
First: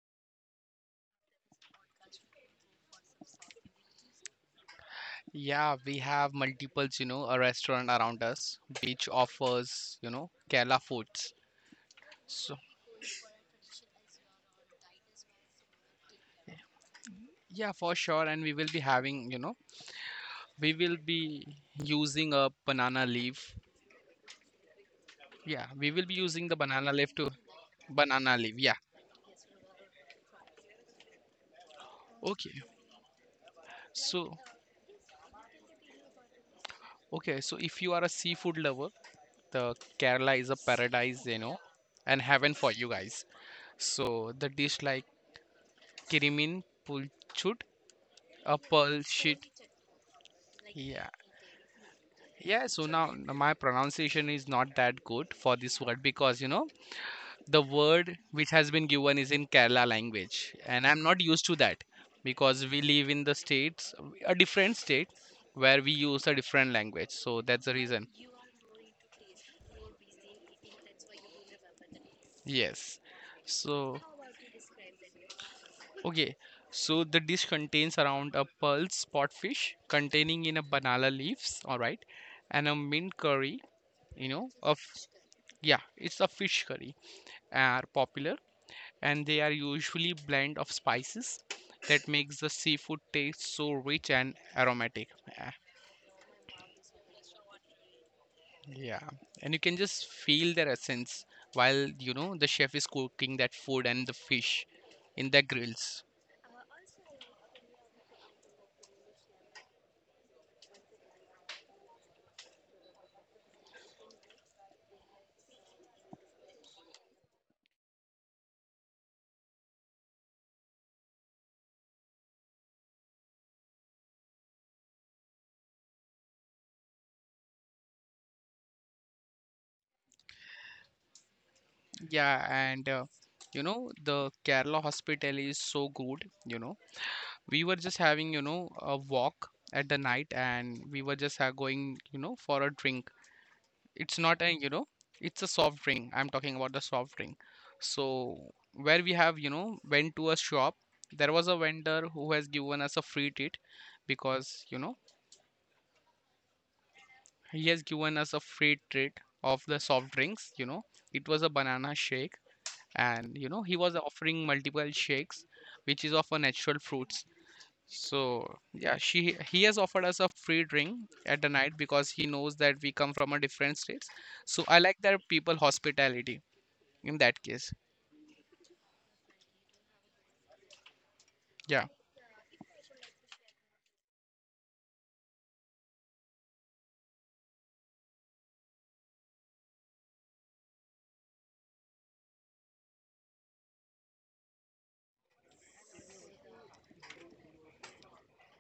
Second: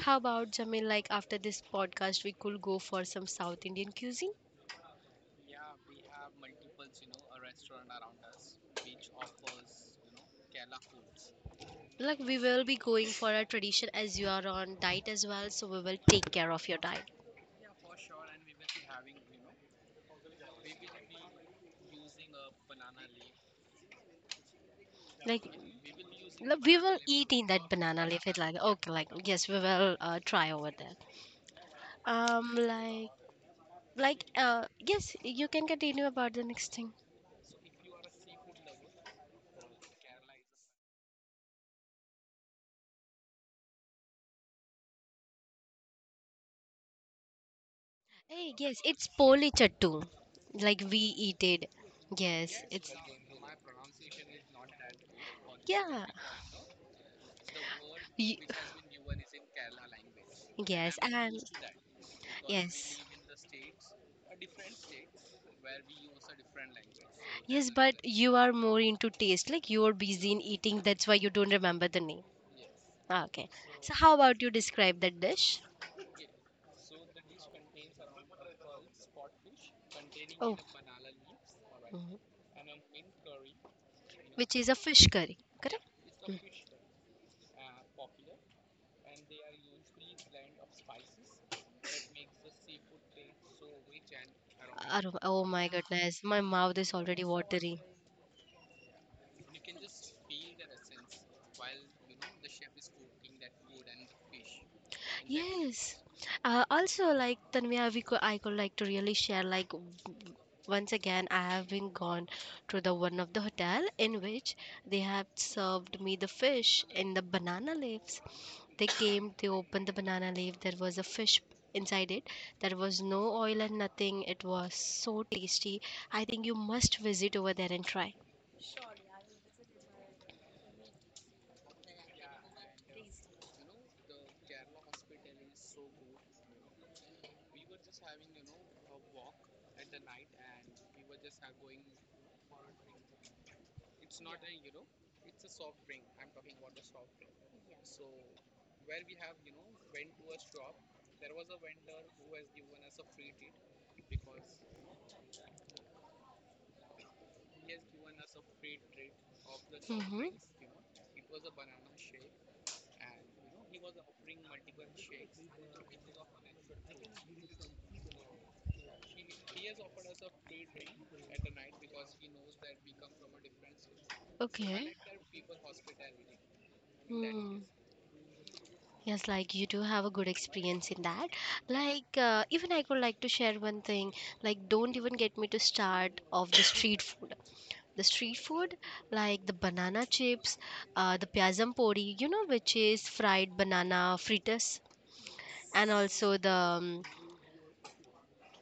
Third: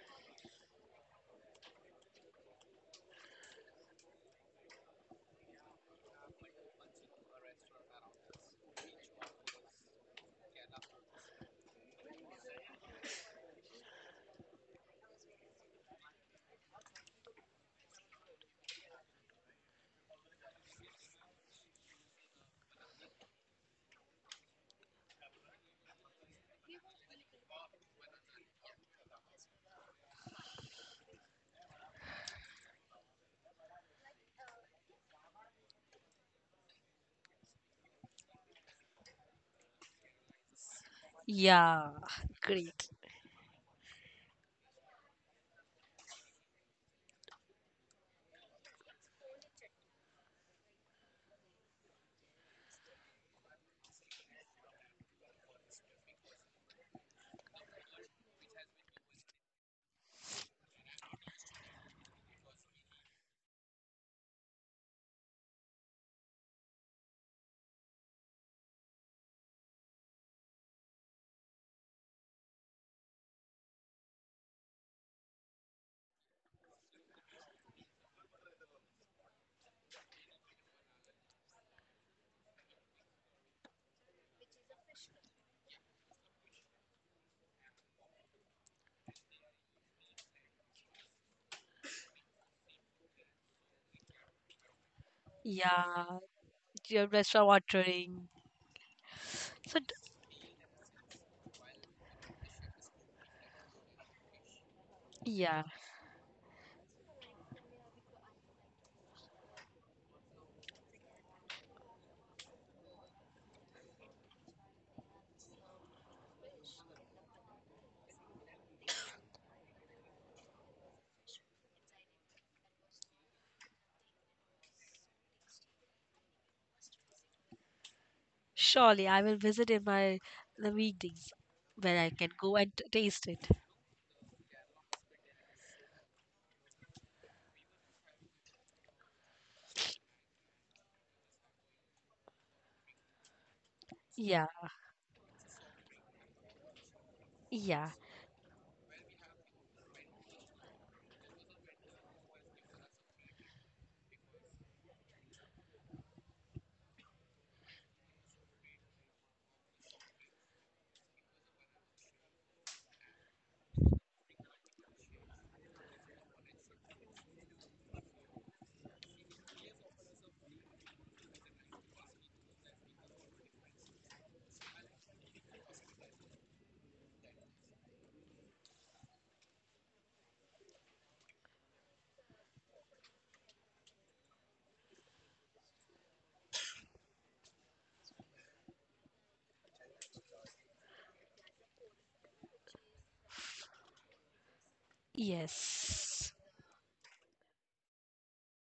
Speaker 3: How about Jamil? Like after this podcast, we could go for some South Indian cuisine.
Speaker 2: Yeah, we have multiples, you know, a restaurant around us which offers, you know, Kerala foods.
Speaker 3: Like we
Speaker 2: So
Speaker 3: will be going for a tradition as you are on diet as well, so we will take care of your diet.
Speaker 2: yeah, for sure. And we will be having, you know, we will be using a banana leaf.
Speaker 3: Like
Speaker 2: Yeah, we will be using the
Speaker 3: look, we
Speaker 2: banana
Speaker 3: will
Speaker 2: leaf to
Speaker 3: eat in that banana leaf it
Speaker 2: banana
Speaker 3: like
Speaker 2: leaf. Yeah.
Speaker 3: okay like yes we will try over there. um
Speaker 2: Okay.
Speaker 3: like like
Speaker 2: So,
Speaker 3: uh yes, you can continue about the next thing.
Speaker 2: okay. So, if you are a seafood lover, the Kerala is a paradise, you know,
Speaker 1: Yeah,
Speaker 2: and heaven for you
Speaker 1: great.
Speaker 2: guys. So, the dish like kirimin pulchud,
Speaker 3: Hey,
Speaker 2: a
Speaker 3: yes,
Speaker 2: pearl
Speaker 3: it's
Speaker 2: sheet.
Speaker 3: poli chattu. Like we
Speaker 2: Yeah.
Speaker 3: eat it. Yes,
Speaker 2: Yeah. So,
Speaker 3: it's
Speaker 2: now my pronunciation is not that good for this word
Speaker 3: yeah.
Speaker 2: because, you know, the word
Speaker 3: y-
Speaker 2: which has been given is in Kerala language, and
Speaker 3: Yes,
Speaker 2: I'm not
Speaker 3: and
Speaker 2: used to that because we
Speaker 3: yes.
Speaker 2: live in the states, a different state where we use a different language. So that's
Speaker 3: Yes,
Speaker 2: the
Speaker 3: but
Speaker 2: reason.
Speaker 3: you are more into taste. Like you are busy in eating, that's why you don't remember the name.
Speaker 2: Yes.
Speaker 3: Ah, okay. So
Speaker 2: So
Speaker 3: how about you describe that dish?
Speaker 2: okay. So the dish contains around a pulse spotfish containing
Speaker 3: Oh,
Speaker 2: in a banana leaves, all right,
Speaker 3: mhm.
Speaker 2: and a mint curry. You know,
Speaker 3: Which is a
Speaker 2: of
Speaker 3: fish curry,
Speaker 2: yeah,
Speaker 3: correct?
Speaker 2: it's a fish curry, are popular, and they are usually blend of spices that
Speaker 3: Mm.
Speaker 2: makes the seafood taste so rich and aromatic.
Speaker 3: Aroma- oh
Speaker 2: Ah,
Speaker 3: my
Speaker 1: Yeah,
Speaker 3: goodness, my mouth is
Speaker 1: your
Speaker 3: already
Speaker 1: restaurant
Speaker 3: watery.
Speaker 1: watering.
Speaker 2: yeah, and you can
Speaker 1: So d-
Speaker 2: just feel their essence while, you know, the chef is cooking that food and the fish in the
Speaker 1: yeah.
Speaker 3: Yes.
Speaker 2: grills.
Speaker 3: Also, like Tanvia, we could I could like to really share like once again I have been gone to the one of the hotel in which they have served me the fish in the banana leaves. They came, they opened the banana leaf. There was a fish inside it. There was no oil and nothing. It was so tasty. I think you must visit over there and try.
Speaker 1: Surely I will visit in my the weekdays where I can
Speaker 2: Yeah,
Speaker 1: go and
Speaker 2: and
Speaker 1: taste it.
Speaker 2: you know the Kerala hospitality is so good. You know, we were just having, you know, a walk at the night, and we were just, going, you know, for a drink. It's not
Speaker 1: Yeah,
Speaker 2: a, you know, it's a soft drink, I'm talking about the soft drink.
Speaker 1: yeah,
Speaker 2: So where we have, you know, went to a shop, there was a vendor who has given us a free treat, because, you know, he has given us a free treat of the soft
Speaker 3: Mm-hmm.
Speaker 2: drinks, you know. It was a banana shake, and you know he was offering multiple shakes which is of a natural fruits. So yeah, she he has offered us a free drink at the night because he knows that we come from a different states. So I
Speaker 3: Okay.
Speaker 2: like that people hospitality in that
Speaker 3: Mm.
Speaker 2: case.
Speaker 3: Yes, like you do have a good experience in that.
Speaker 2: Yeah,
Speaker 3: Like, even I could like to share one thing. Like, don't even get me to start of the street food. The street food, like the banana chips, the piazam pori, you know, which is fried banana fritters, and
Speaker 1: yes.
Speaker 3: also the um,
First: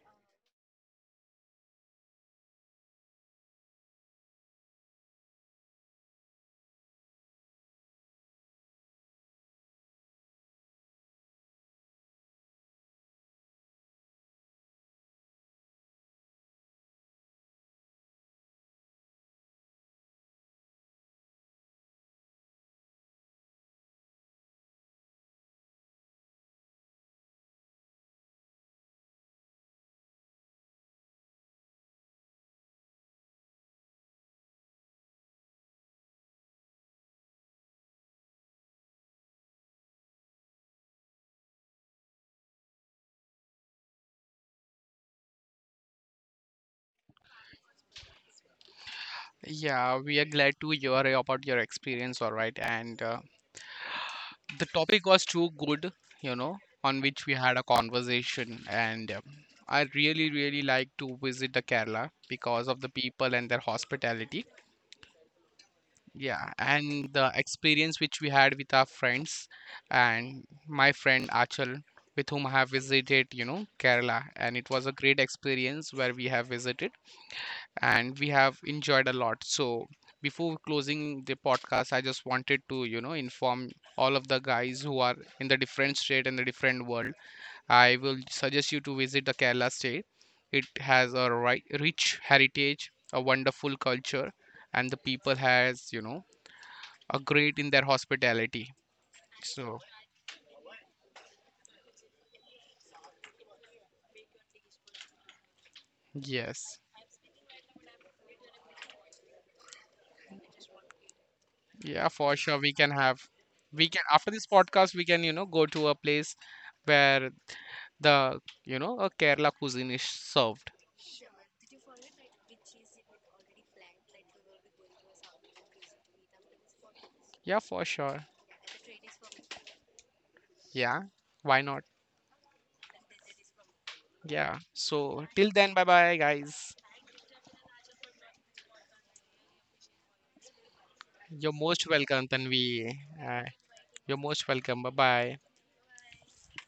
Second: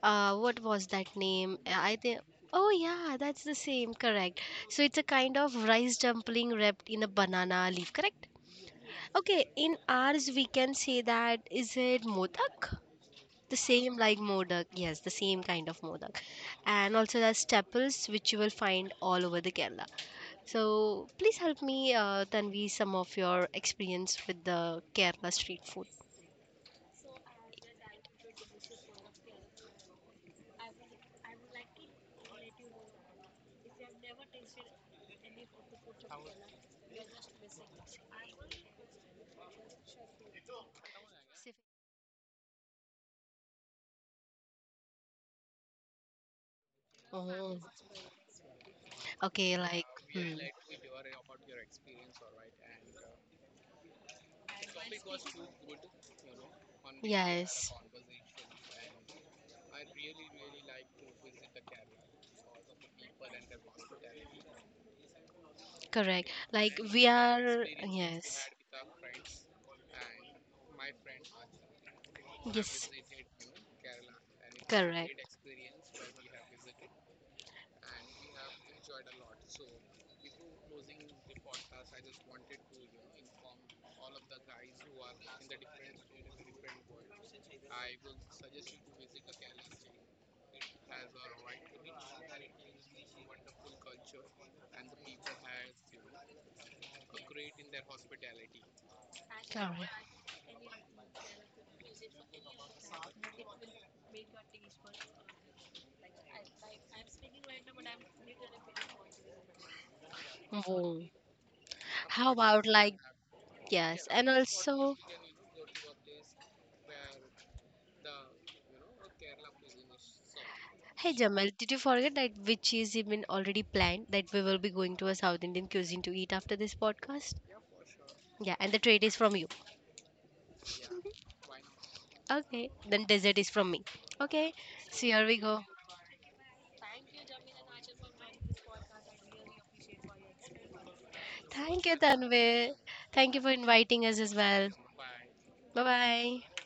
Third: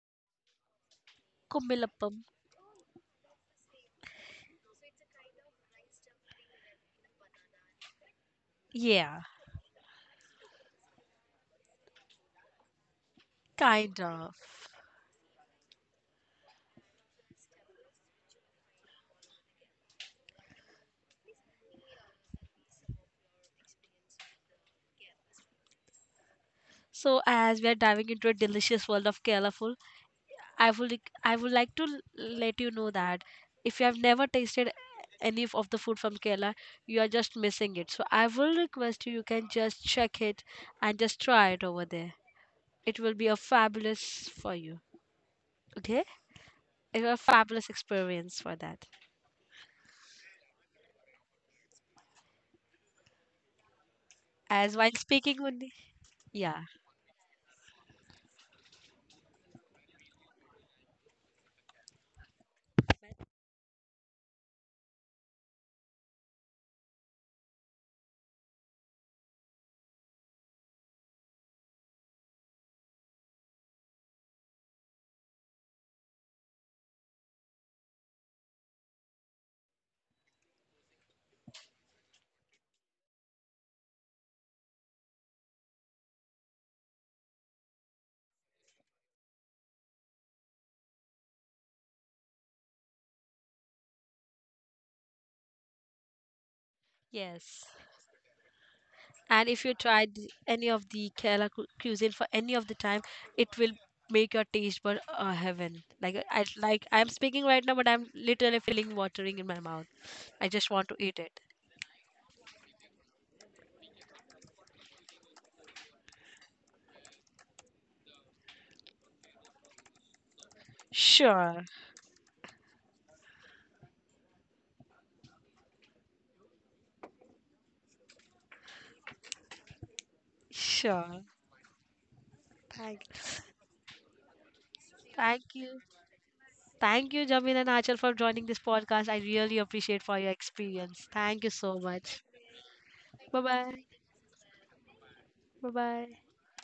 Speaker 3: uh, what was that name? I
Speaker 1: Kumbilappam.
Speaker 3: think. Oh yeah, that's the same, correct. So it's a kind of rice dumpling wrapped in a banana leaf, correct?
Speaker 1: Yeah,
Speaker 3: Okay, in ours we can say that is it modak? The
Speaker 1: kind
Speaker 3: same like
Speaker 1: of.
Speaker 3: modak, yes, the same kind of modak, and also there's chapels which you will find all over the Kerala. So please help me, Tanvi, some of your experience with the Kerala street food.
Speaker 1: So as we are diving into a delicious world of Kerala food, I would like to let you know that if you have never tasted any of the food from Kerala, you are just missing it. So I will request you you can just check it and just try it over there. It will be a fabulous for you. Okay? It was a
Speaker 3: Oh,
Speaker 1: fabulous experience for that.
Speaker 3: okay, like
Speaker 2: yeah, we are
Speaker 3: hmm,
Speaker 2: glad to hear about your experience, all right. and the
Speaker 1: As while
Speaker 2: topic was
Speaker 1: speaking
Speaker 2: too
Speaker 1: only,
Speaker 2: good, you know,
Speaker 1: yeah,
Speaker 2: on which we had a
Speaker 3: yes,
Speaker 2: conversation. And I really like to visit the kerala because of the people and their hospitality.
Speaker 3: correct.
Speaker 2: Yeah,
Speaker 3: Like we
Speaker 2: and the
Speaker 3: are
Speaker 2: experience which we
Speaker 3: yes,
Speaker 2: had with our friends and my friend achal, with whom I have
Speaker 3: yes.
Speaker 2: visited, you know, kerala. And it was a great
Speaker 3: Correct.
Speaker 2: experience where we have visited and we have enjoyed a lot. So before closing the podcast, I just wanted to, you know, inform all of the guys who are in the different state and the different world. I will suggest you to visit the Kerala state. It has a rich heritage, a wonderful culture, and the people has, you know, are great
Speaker 1: yes.
Speaker 2: in their hospitality.
Speaker 1: And if you
Speaker 2: So
Speaker 3: Correct.
Speaker 1: tried any of the Kerala cuisine for any of the time, it will make your taste bud heaven. Like
Speaker 2: yes,
Speaker 1: like I'm speaking right now, but I'm literally feeling watering in my mouth. I just want to
Speaker 3: Wow.
Speaker 1: eat it.
Speaker 2: yeah,
Speaker 3: How
Speaker 2: for sure
Speaker 3: about
Speaker 2: we can
Speaker 3: like
Speaker 2: have. We can,
Speaker 3: yes, and
Speaker 2: after this podcast,
Speaker 3: also
Speaker 2: we can, you know, go to a place where the, you know, a Kerala cuisine is served.
Speaker 3: hey Jamal,
Speaker 1: Sure,
Speaker 3: did you forget that which is even already planned that we will be going to a South Indian cuisine to eat after this podcast?
Speaker 2: Yeah, for sure.
Speaker 3: Yeah, and the trade is from you.
Speaker 2: Yeah,
Speaker 1: sure.
Speaker 2: why not?
Speaker 3: Okay, then
Speaker 1: Thank,
Speaker 3: dessert is from me. Okay,
Speaker 2: Yeah.
Speaker 3: so
Speaker 2: So
Speaker 3: here we
Speaker 2: till
Speaker 1: thank
Speaker 3: go.
Speaker 2: then, bye
Speaker 1: you,
Speaker 2: bye, guys.
Speaker 1: thank you, Jamin and Achal, for joining this podcast. I really appreciate for your experience. Thank you
Speaker 2: You're
Speaker 1: so
Speaker 3: Thank
Speaker 2: most
Speaker 3: you,
Speaker 1: much.
Speaker 2: welcome,
Speaker 3: Tanvi.
Speaker 2: Tanvi.
Speaker 3: Thank
Speaker 2: Uh,
Speaker 3: you
Speaker 1: Bye
Speaker 3: for
Speaker 1: bye.
Speaker 3: inviting
Speaker 2: you're
Speaker 3: us as
Speaker 2: most
Speaker 3: well.
Speaker 2: welcome. Bye bye.
Speaker 1: Bye
Speaker 3: Bye
Speaker 1: bye.
Speaker 3: bye.